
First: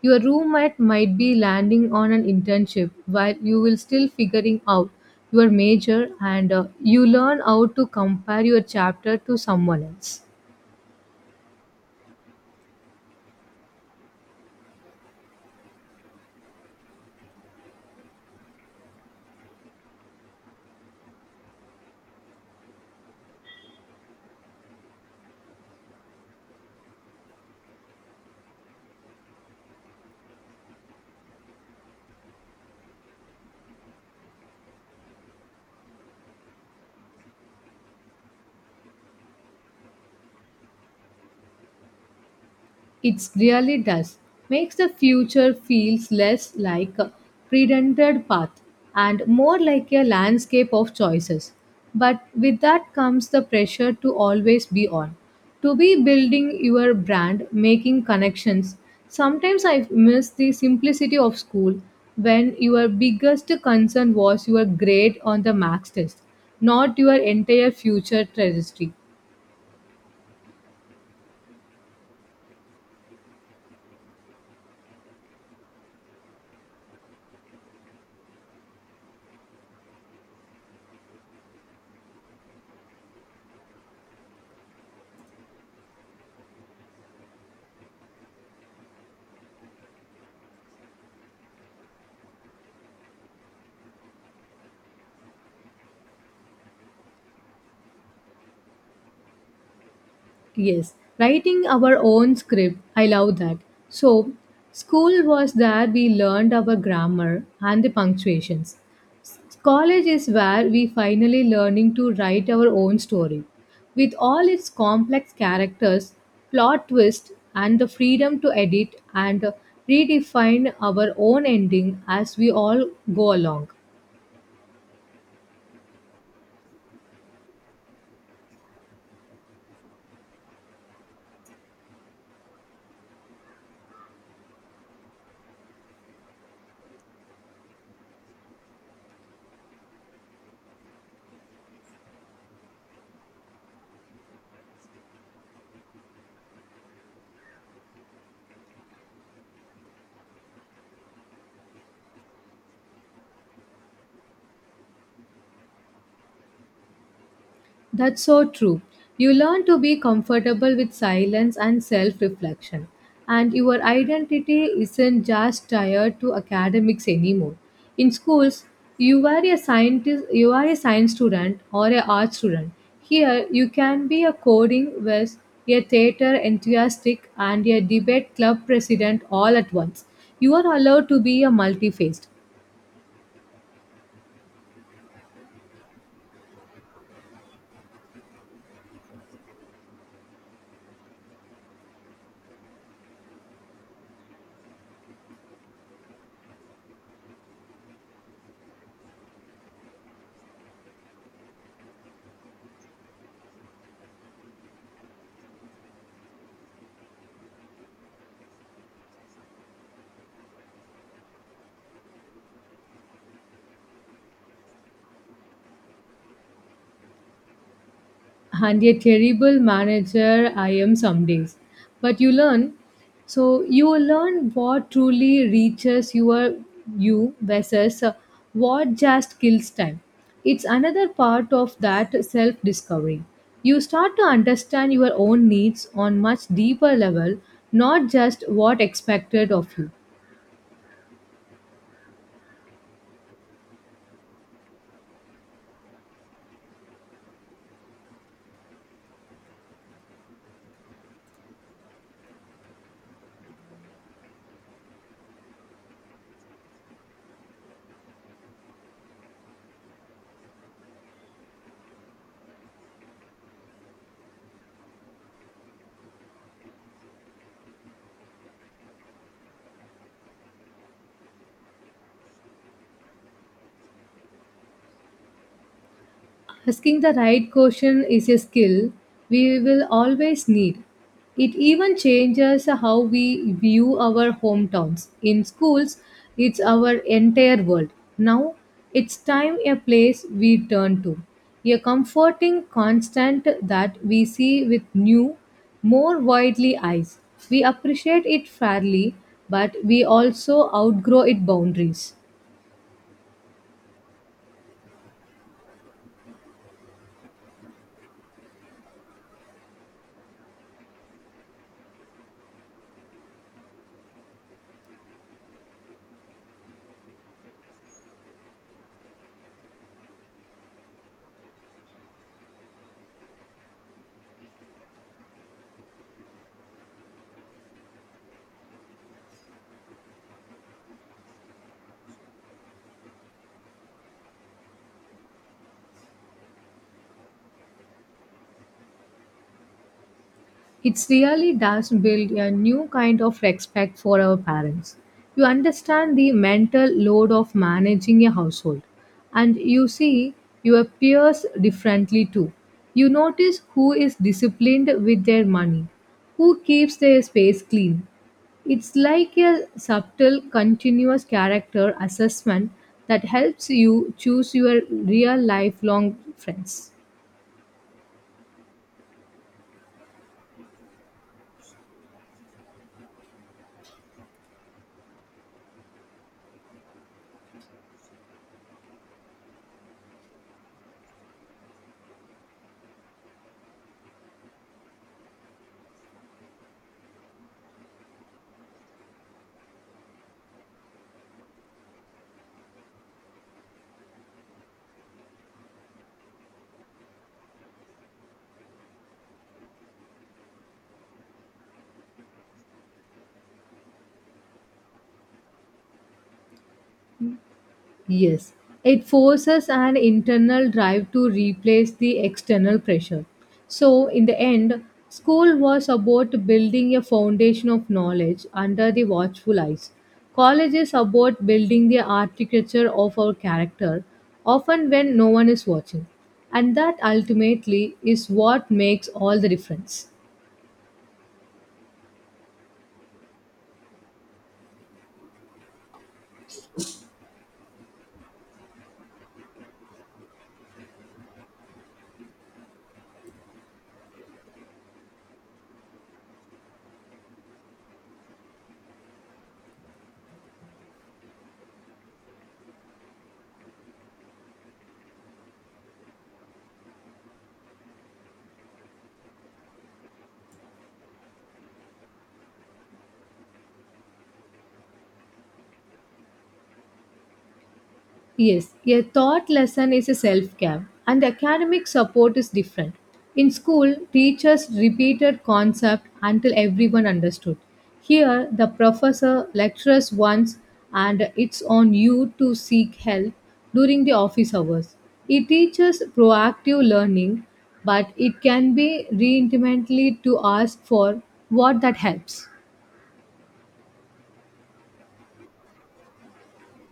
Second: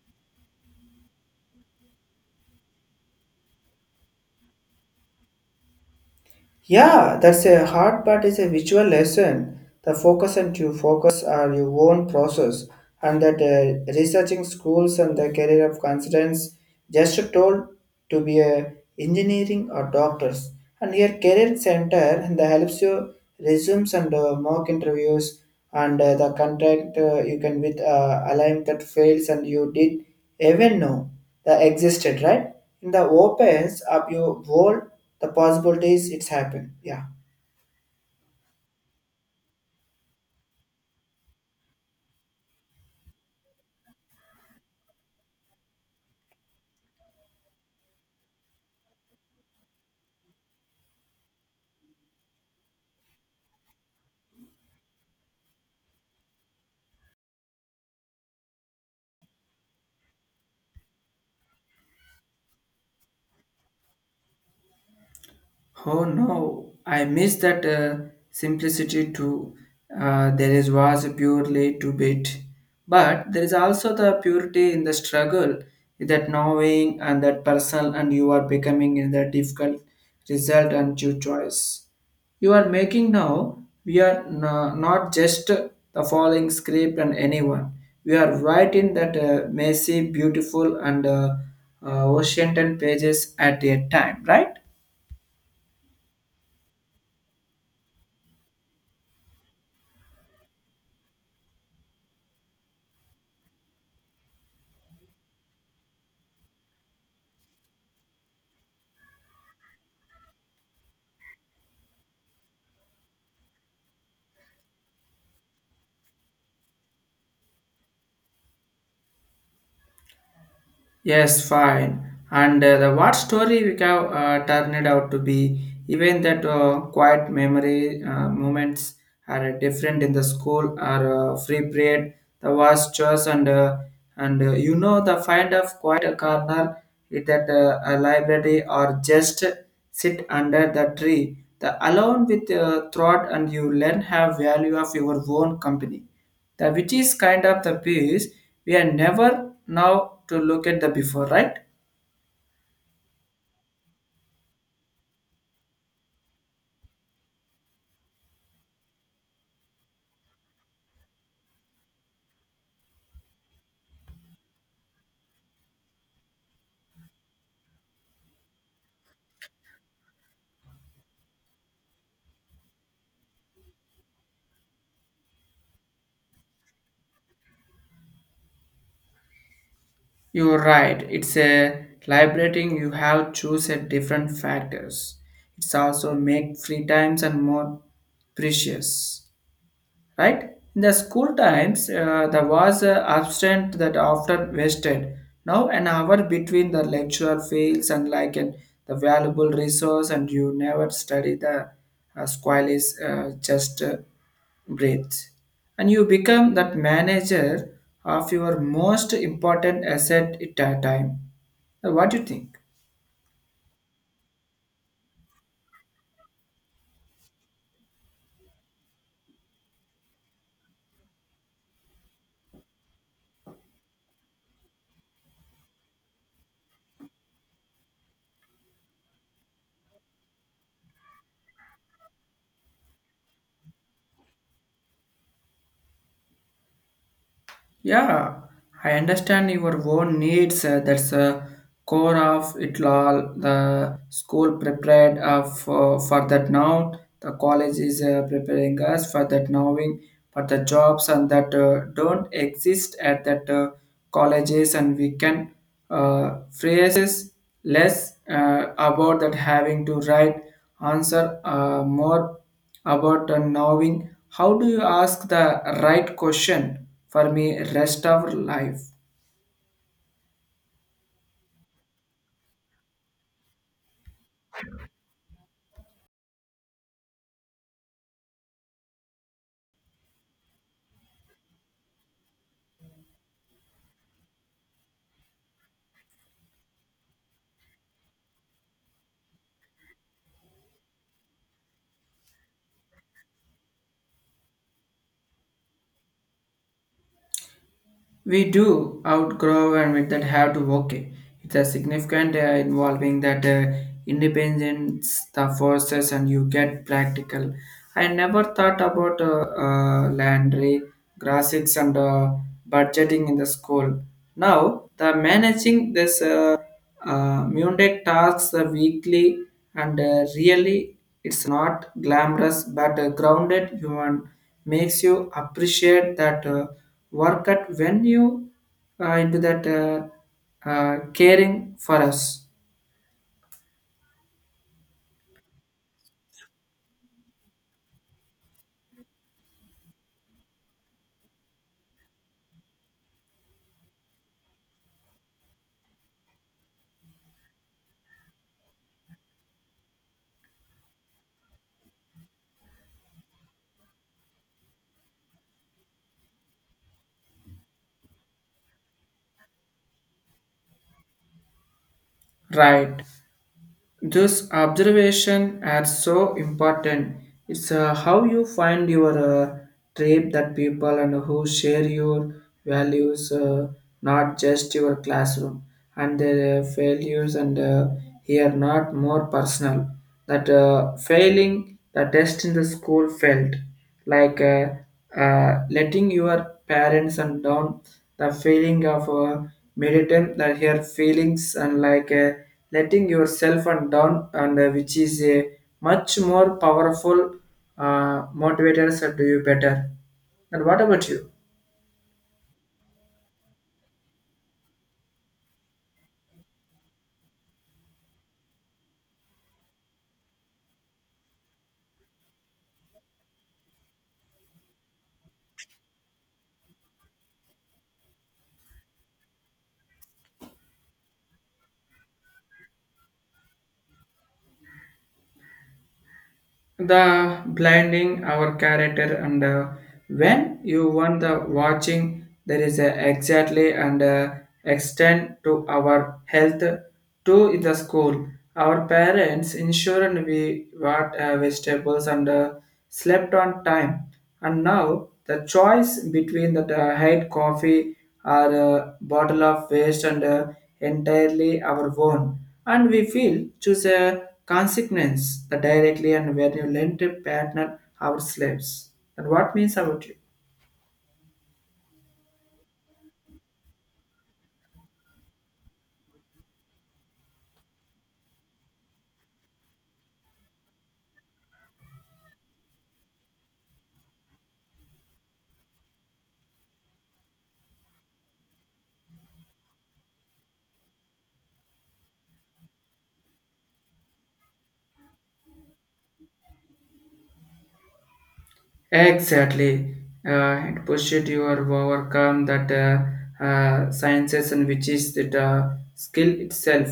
[SPEAKER 1] Your roommate might be landing on an internship while you will still figuring out your major, and uh, you
[SPEAKER 2] Yeah,
[SPEAKER 1] learn
[SPEAKER 2] that's a
[SPEAKER 1] how to
[SPEAKER 2] hard part is
[SPEAKER 1] compare
[SPEAKER 2] a
[SPEAKER 1] your
[SPEAKER 2] visual
[SPEAKER 1] chapter to
[SPEAKER 2] lesson.
[SPEAKER 1] someone
[SPEAKER 2] The
[SPEAKER 1] else.
[SPEAKER 2] focus and you focus are your own process and that uh, researching schools and the career of consultants just told to be a engineering or doctors and your career center and that helps you resumes and uh, mock interviews and uh, the contract uh, you can with uh, align that fails and you did even know that existed, right? In the opens up your world the possibilities it's happened, yeah.
[SPEAKER 1] It really does. Makes the future feels less like a predented path and more like a landscape of choices. But with that comes the pressure to always be on, to be building your brand, making connections. Sometimes I miss the simplicity of school when your biggest concern was your grade on the max
[SPEAKER 2] Oh
[SPEAKER 1] test,
[SPEAKER 2] no,
[SPEAKER 1] not
[SPEAKER 2] I
[SPEAKER 1] your
[SPEAKER 2] miss that
[SPEAKER 1] entire
[SPEAKER 2] uh,
[SPEAKER 1] future trajectory.
[SPEAKER 2] simplicity too. Uh, there is was purely to bit, but there is also the purity in the struggle, that knowing and that personal, and you are becoming in the difficult result and your choice you are making now. We are no- not just the following script and anyone. We are writing that uh, messy, beautiful, and uh, uh, ocean ten pages at a time, right?
[SPEAKER 1] Yes, writing our own script. I love that. So, school was where we learned our grammar and the punctuations. S- College is where we finally learning to write our own story. With all its complex characters, plot twist and the freedom to edit and redefine our own
[SPEAKER 2] Yes, fine.
[SPEAKER 1] ending as we
[SPEAKER 2] And uh,
[SPEAKER 1] all
[SPEAKER 2] the what
[SPEAKER 1] go
[SPEAKER 2] story
[SPEAKER 1] along.
[SPEAKER 2] we have uh, turned out to be, even that uh, quiet memory uh, moments are uh, different in the school or uh, free period, the vast chores and uh, and uh, you know the find of quiet a corner it at uh, a library or just sit under the tree. The alone with uh, thought and you learn have value of your own company the which is kind of the piece we are never now to look at the before, right?
[SPEAKER 1] That's so true. You learn to be comfortable with silence and self reflection. And your identity isn't just tied to academics anymore. In schools, you are a scientist, you are a science student or a art student. Here, you can be a coding whiz, a theater enthusiastic, and a debate club president all at once. You
[SPEAKER 2] You're
[SPEAKER 1] are
[SPEAKER 2] right.
[SPEAKER 1] allowed to
[SPEAKER 2] It's
[SPEAKER 1] be a
[SPEAKER 2] a
[SPEAKER 1] multi-faced.
[SPEAKER 2] liberating. You have choose a different factors. It's also make free times and more precious. Right? In the school times, uh, there was uh, absent that often wasted. Now an hour between the lecture fails and like an the valuable resource, and you never study the uh, squall is uh, just uh, breathe, and you become that manager of your most important asset at a time. Uh, What do you think?
[SPEAKER 1] And a terrible manager I am some days. But you learn. So you learn what truly reaches your you versus uh, what just kills time. It's another part of that self discovery. You start to understand your own needs on much deeper level, not
[SPEAKER 2] Yeah,
[SPEAKER 1] just what
[SPEAKER 2] I understand
[SPEAKER 1] expected
[SPEAKER 2] your
[SPEAKER 1] of you.
[SPEAKER 2] own needs. Uh, that's a core of it all. The school prepared uh, for, for that now. The college is uh, preparing us for that knowing. But the jobs and that uh, don't exist at that uh, colleges, and we can uh, phrases less uh, about that having to write answer uh, more about uh, knowing how do you ask the right question for me rest of life.
[SPEAKER 1] Asking the right question is a skill we will always need. It even changes how we view our hometowns. In schools, it's our entire world. Now, it's time a place we turn to. A comforting constant that we see with new, more widely eyes. We appreciate it
[SPEAKER 2] We do
[SPEAKER 1] fairly,
[SPEAKER 2] outgrow
[SPEAKER 1] but
[SPEAKER 2] and
[SPEAKER 1] we
[SPEAKER 2] with that have to,
[SPEAKER 1] also
[SPEAKER 2] okay,
[SPEAKER 1] outgrow its
[SPEAKER 2] it's a
[SPEAKER 1] boundaries.
[SPEAKER 2] significant uh, involving that uh, independence the forces and you get practical. I never thought about uh, uh, landry graphics and uh, budgeting in the school now the managing this uh, Uh, Mundane tasks are weekly and uh, really it's not glamorous but a grounded human makes you appreciate that uh, work at when you uh, into that uh, uh, caring for us.
[SPEAKER 1] It really does build a new kind of respect for our parents. You understand the mental load of managing a household, and you see your peers differently too. You notice who is disciplined with their money, who keeps their space clean. It's like a subtle, continuous character assessment
[SPEAKER 2] Right.
[SPEAKER 1] that helps you
[SPEAKER 2] This
[SPEAKER 1] choose your real
[SPEAKER 2] observation is
[SPEAKER 1] lifelong
[SPEAKER 2] so
[SPEAKER 1] friends.
[SPEAKER 2] important. It's uh, how you find your uh, tribe that people and who share your values, uh, not just your classroom and their uh, failures. And uh, here, not more personal that uh, failing the test in the school failed like uh, uh, letting your parents and down the feeling of uh, meditate that your feelings and like uh, letting yourself and down and uh, which is a much more powerful uh, motivator to do you better, and what about you?
[SPEAKER 1] Yes, it forces an internal drive to replace the external pressure. So, in the end, school was about building a foundation of knowledge under the watchful eyes. College is about building the architecture of our character, often when no one is watching. And that
[SPEAKER 2] The
[SPEAKER 1] ultimately
[SPEAKER 2] blinding
[SPEAKER 1] is
[SPEAKER 2] our
[SPEAKER 1] what makes
[SPEAKER 2] character
[SPEAKER 1] all
[SPEAKER 2] and
[SPEAKER 1] the
[SPEAKER 2] uh,
[SPEAKER 1] difference.
[SPEAKER 2] when you want the watching there is a exactly and uh, extend to our health to the school our parents ensured we what uh, vegetables and uh, slept on time and now the choice between the uh, hate coffee our a bottle of waste and uh, entirely our own. And we feel choose a consequence that directly and when you lend a partner our slaves. And what means about you?
[SPEAKER 1] Yes, a thought lesson is a self care, and academic support is different. In school, teachers repeated concept until everyone understood. Here, the professor lectures once, and it's on you to seek help during the office hours. It teaches proactive learning, but it can be
[SPEAKER 2] Exactly.
[SPEAKER 1] re-intimately to
[SPEAKER 2] Uh,
[SPEAKER 1] ask
[SPEAKER 2] it pushed
[SPEAKER 1] for
[SPEAKER 2] you to
[SPEAKER 1] what that
[SPEAKER 2] overcome
[SPEAKER 1] helps.
[SPEAKER 2] that uh, uh, sciences and which is the uh, skill itself.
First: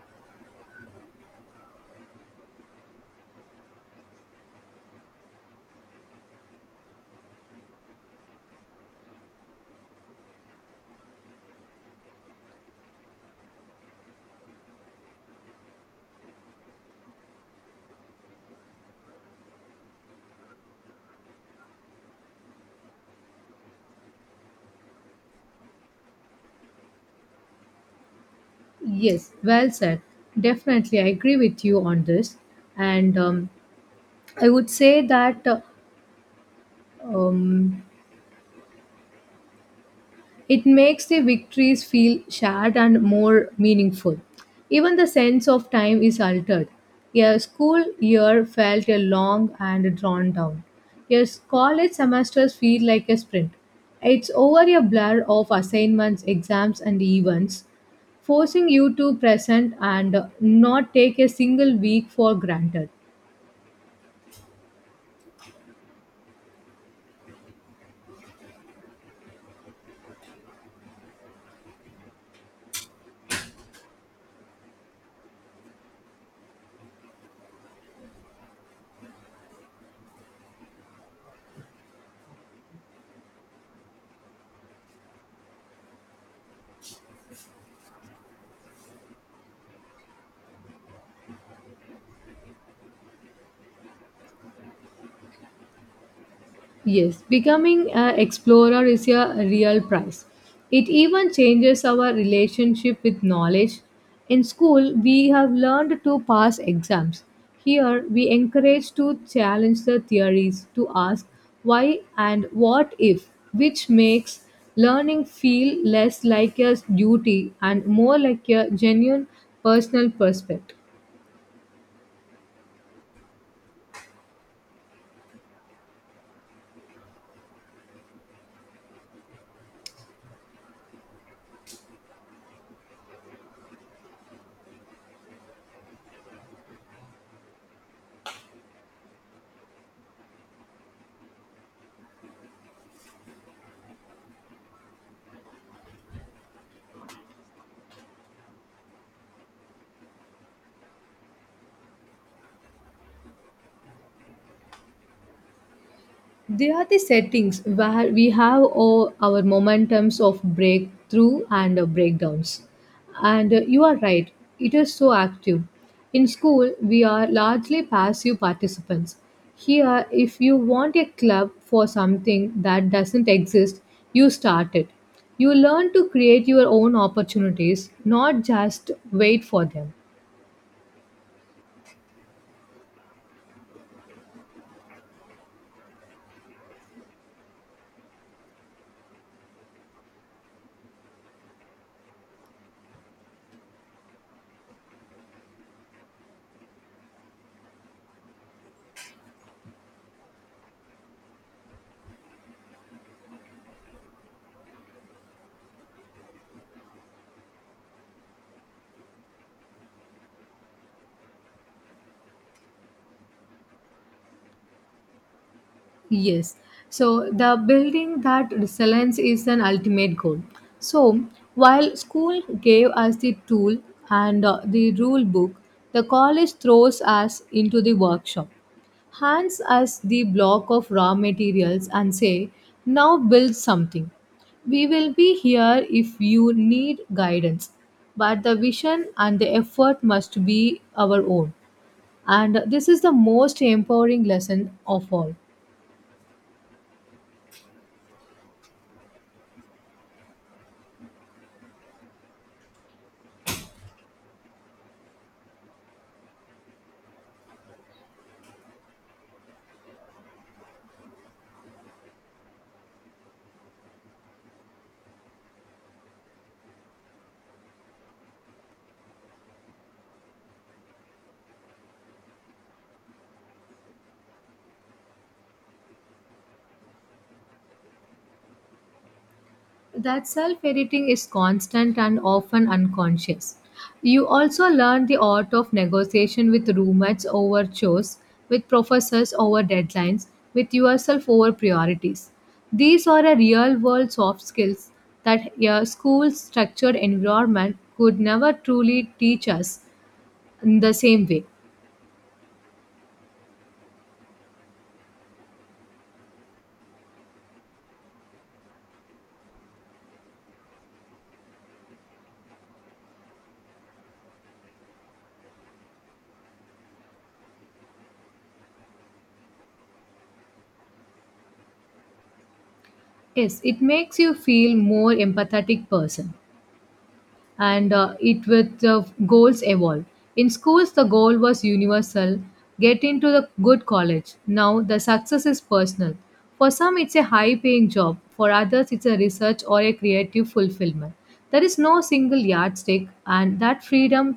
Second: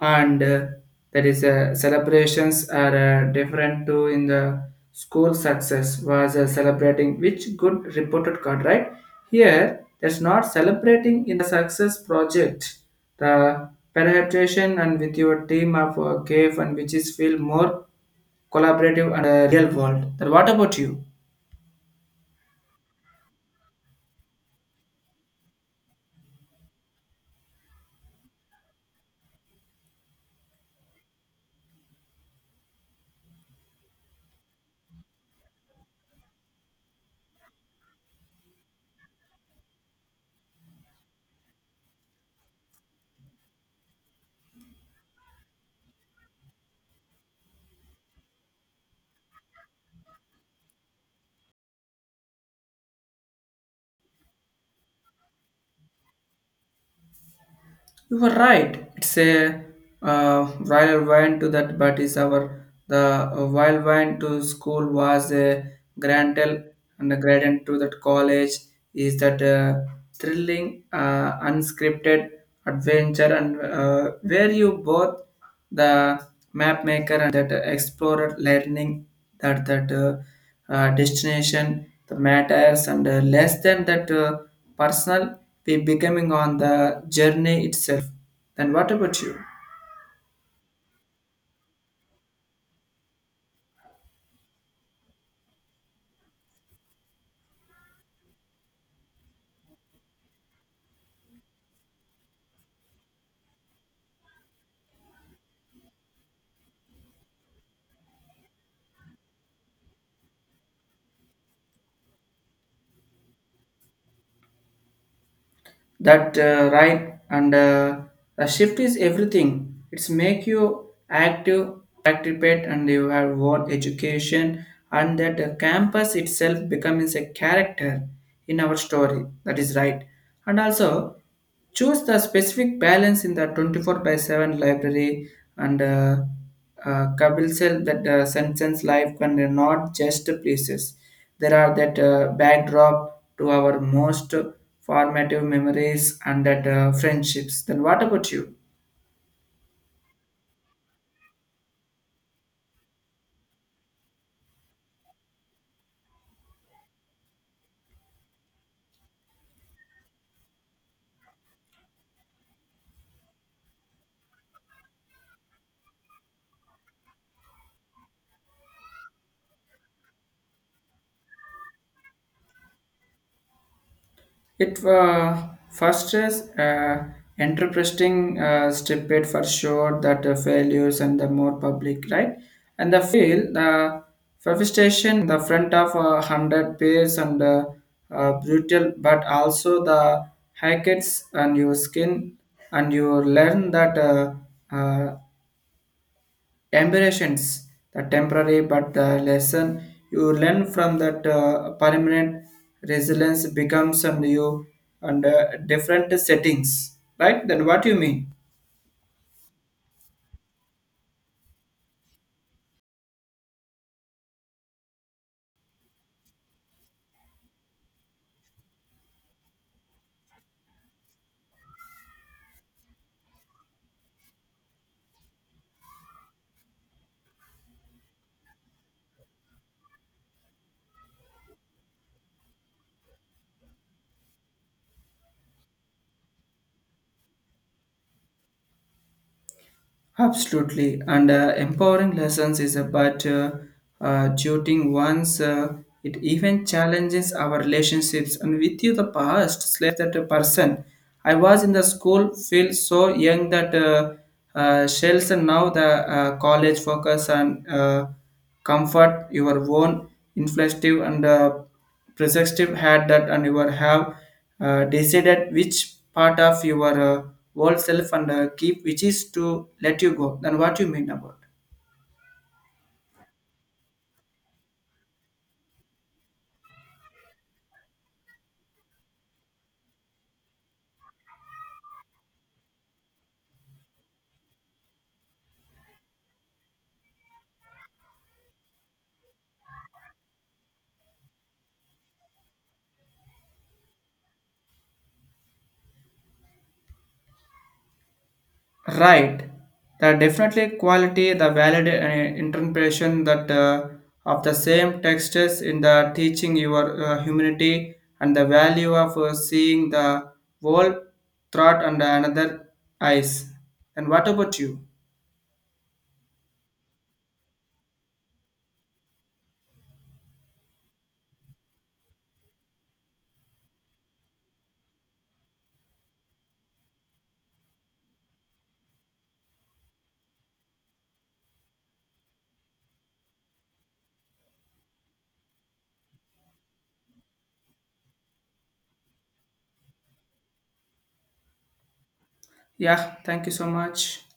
[SPEAKER 2] And uh, there is uh, celebrations are uh, different to in the school success was uh, celebrating which good reported card, right? Here, that's not celebrating in the success project. The penetration and with your team of uh, cave and which is feel more collaborative and uh, real world. Then what about you?
[SPEAKER 1] Yes, well said. Definitely, I agree with you on this. And um, I would say that uh, um, it makes the victories feel shared and more meaningful. Even the sense of time is altered. A school year felt a long and drawn down. A college semesters feel like a sprint. It's over a blur of assignments, exams, and events,
[SPEAKER 2] You are
[SPEAKER 1] forcing
[SPEAKER 2] right.
[SPEAKER 1] you
[SPEAKER 2] It's
[SPEAKER 1] to
[SPEAKER 2] a
[SPEAKER 1] present and uh,
[SPEAKER 2] uh,
[SPEAKER 1] not
[SPEAKER 2] wild
[SPEAKER 1] take a
[SPEAKER 2] wine to
[SPEAKER 1] single
[SPEAKER 2] that, but
[SPEAKER 1] week
[SPEAKER 2] is
[SPEAKER 1] for
[SPEAKER 2] our
[SPEAKER 1] granted.
[SPEAKER 2] the uh, wild wine to school was a grantel and the gradient to that college is that uh, thrilling, uh, unscripted adventure and uh, where you both the map maker and that explorer learning that that uh, uh, destination the matters and uh, less than that uh, personal be becoming on the journey itself, then what about you?
[SPEAKER 1] Yes, becoming an explorer is a real prize. It even changes our relationship with knowledge. In school, we have learned to pass exams. Here, we encourage to challenge the theories, to ask why and what if, which makes learning feel less
[SPEAKER 2] That
[SPEAKER 1] like
[SPEAKER 2] uh,
[SPEAKER 1] a
[SPEAKER 2] right
[SPEAKER 1] duty
[SPEAKER 2] and
[SPEAKER 1] and
[SPEAKER 2] uh,
[SPEAKER 1] more
[SPEAKER 2] the
[SPEAKER 1] like a
[SPEAKER 2] shift is
[SPEAKER 1] genuine
[SPEAKER 2] everything. It's
[SPEAKER 1] personal
[SPEAKER 2] make
[SPEAKER 1] prospect.
[SPEAKER 2] you active participate and you have what education and that the campus itself becomes a character in our story, that is right. And also choose the specific balance in the twenty-four by seven library and uh, uh, Kabul that uh, sentence life and uh, not just places. There are that uh, backdrop to our most formative memories and that uh, friendships. Then what about you?
[SPEAKER 1] They are the settings where we have all our momentums of breakthrough and uh, breakdowns. And uh, you are right, it is so active. In school, we are largely passive participants. Here, if you want a club for something that doesn't exist, you start
[SPEAKER 2] It
[SPEAKER 1] it.
[SPEAKER 2] uh,
[SPEAKER 1] You learn to
[SPEAKER 2] first is
[SPEAKER 1] create your own
[SPEAKER 2] uh,
[SPEAKER 1] opportunities,
[SPEAKER 2] interpreting
[SPEAKER 1] not
[SPEAKER 2] uh,
[SPEAKER 1] just
[SPEAKER 2] stipend for
[SPEAKER 1] wait for them.
[SPEAKER 2] sure that the failures and the more public, right? And the fail the manifestation the front of a hundred pairs and uh, uh, brutal but also the hackets and your skin and you learn that uh, uh, Temptations, the temporary, but the lesson you learn from that uh, permanent resilience becomes and you under different settings, right? Then what you mean?
[SPEAKER 1] Yes. So the building that resilience is an ultimate goal. So while school gave us the tool and uh, the rule book, the college throws us into the workshop, hands us the block of raw materials and say, now build something. We will be here if you need guidance, but the vision and the effort must be
[SPEAKER 2] Absolutely,
[SPEAKER 1] our
[SPEAKER 2] and
[SPEAKER 1] own.
[SPEAKER 2] uh, empowering lessons
[SPEAKER 1] And
[SPEAKER 2] is
[SPEAKER 1] this is the
[SPEAKER 2] about uh,
[SPEAKER 1] most empowering
[SPEAKER 2] uh,
[SPEAKER 1] lesson
[SPEAKER 2] duting
[SPEAKER 1] of all.
[SPEAKER 2] one's. Uh, it even challenges our relationships and with you the past slave that a person. I was in the school, feel so young that uh, uh, shells and now the uh, college focus on. Uh, comfort your own inflative and uh, perspective had that and you are have uh, decided which part of your uh, whole self and uh, keep which is to let you go, then what you mean about?
[SPEAKER 1] That self editing is constant and often unconscious. You also learn the art of negotiation with roommates over chores, with professors over deadlines, with yourself over priorities. These are a real world soft skills that your school's structured environment could never truly
[SPEAKER 2] Right,
[SPEAKER 1] teach us
[SPEAKER 2] the definitely
[SPEAKER 1] in the
[SPEAKER 2] quality
[SPEAKER 1] same way.
[SPEAKER 2] the valid uh, interpretation that uh, of the same textures in the teaching your uh, humanity and the value of uh, seeing the whole thought under another eyes, and what about you?
[SPEAKER 1] Yes, it makes you feel more empathetic person. And uh, it with uh, goals evolved. In schools, the goal was universal get into the good college. Now, the success is personal. For some, it's a high paying job, for others, it's a research or a creative fulfillment. There is no single yardstick,
[SPEAKER 2] Yeah, thank you
[SPEAKER 1] and
[SPEAKER 2] so
[SPEAKER 1] that
[SPEAKER 2] much.
[SPEAKER 1] freedom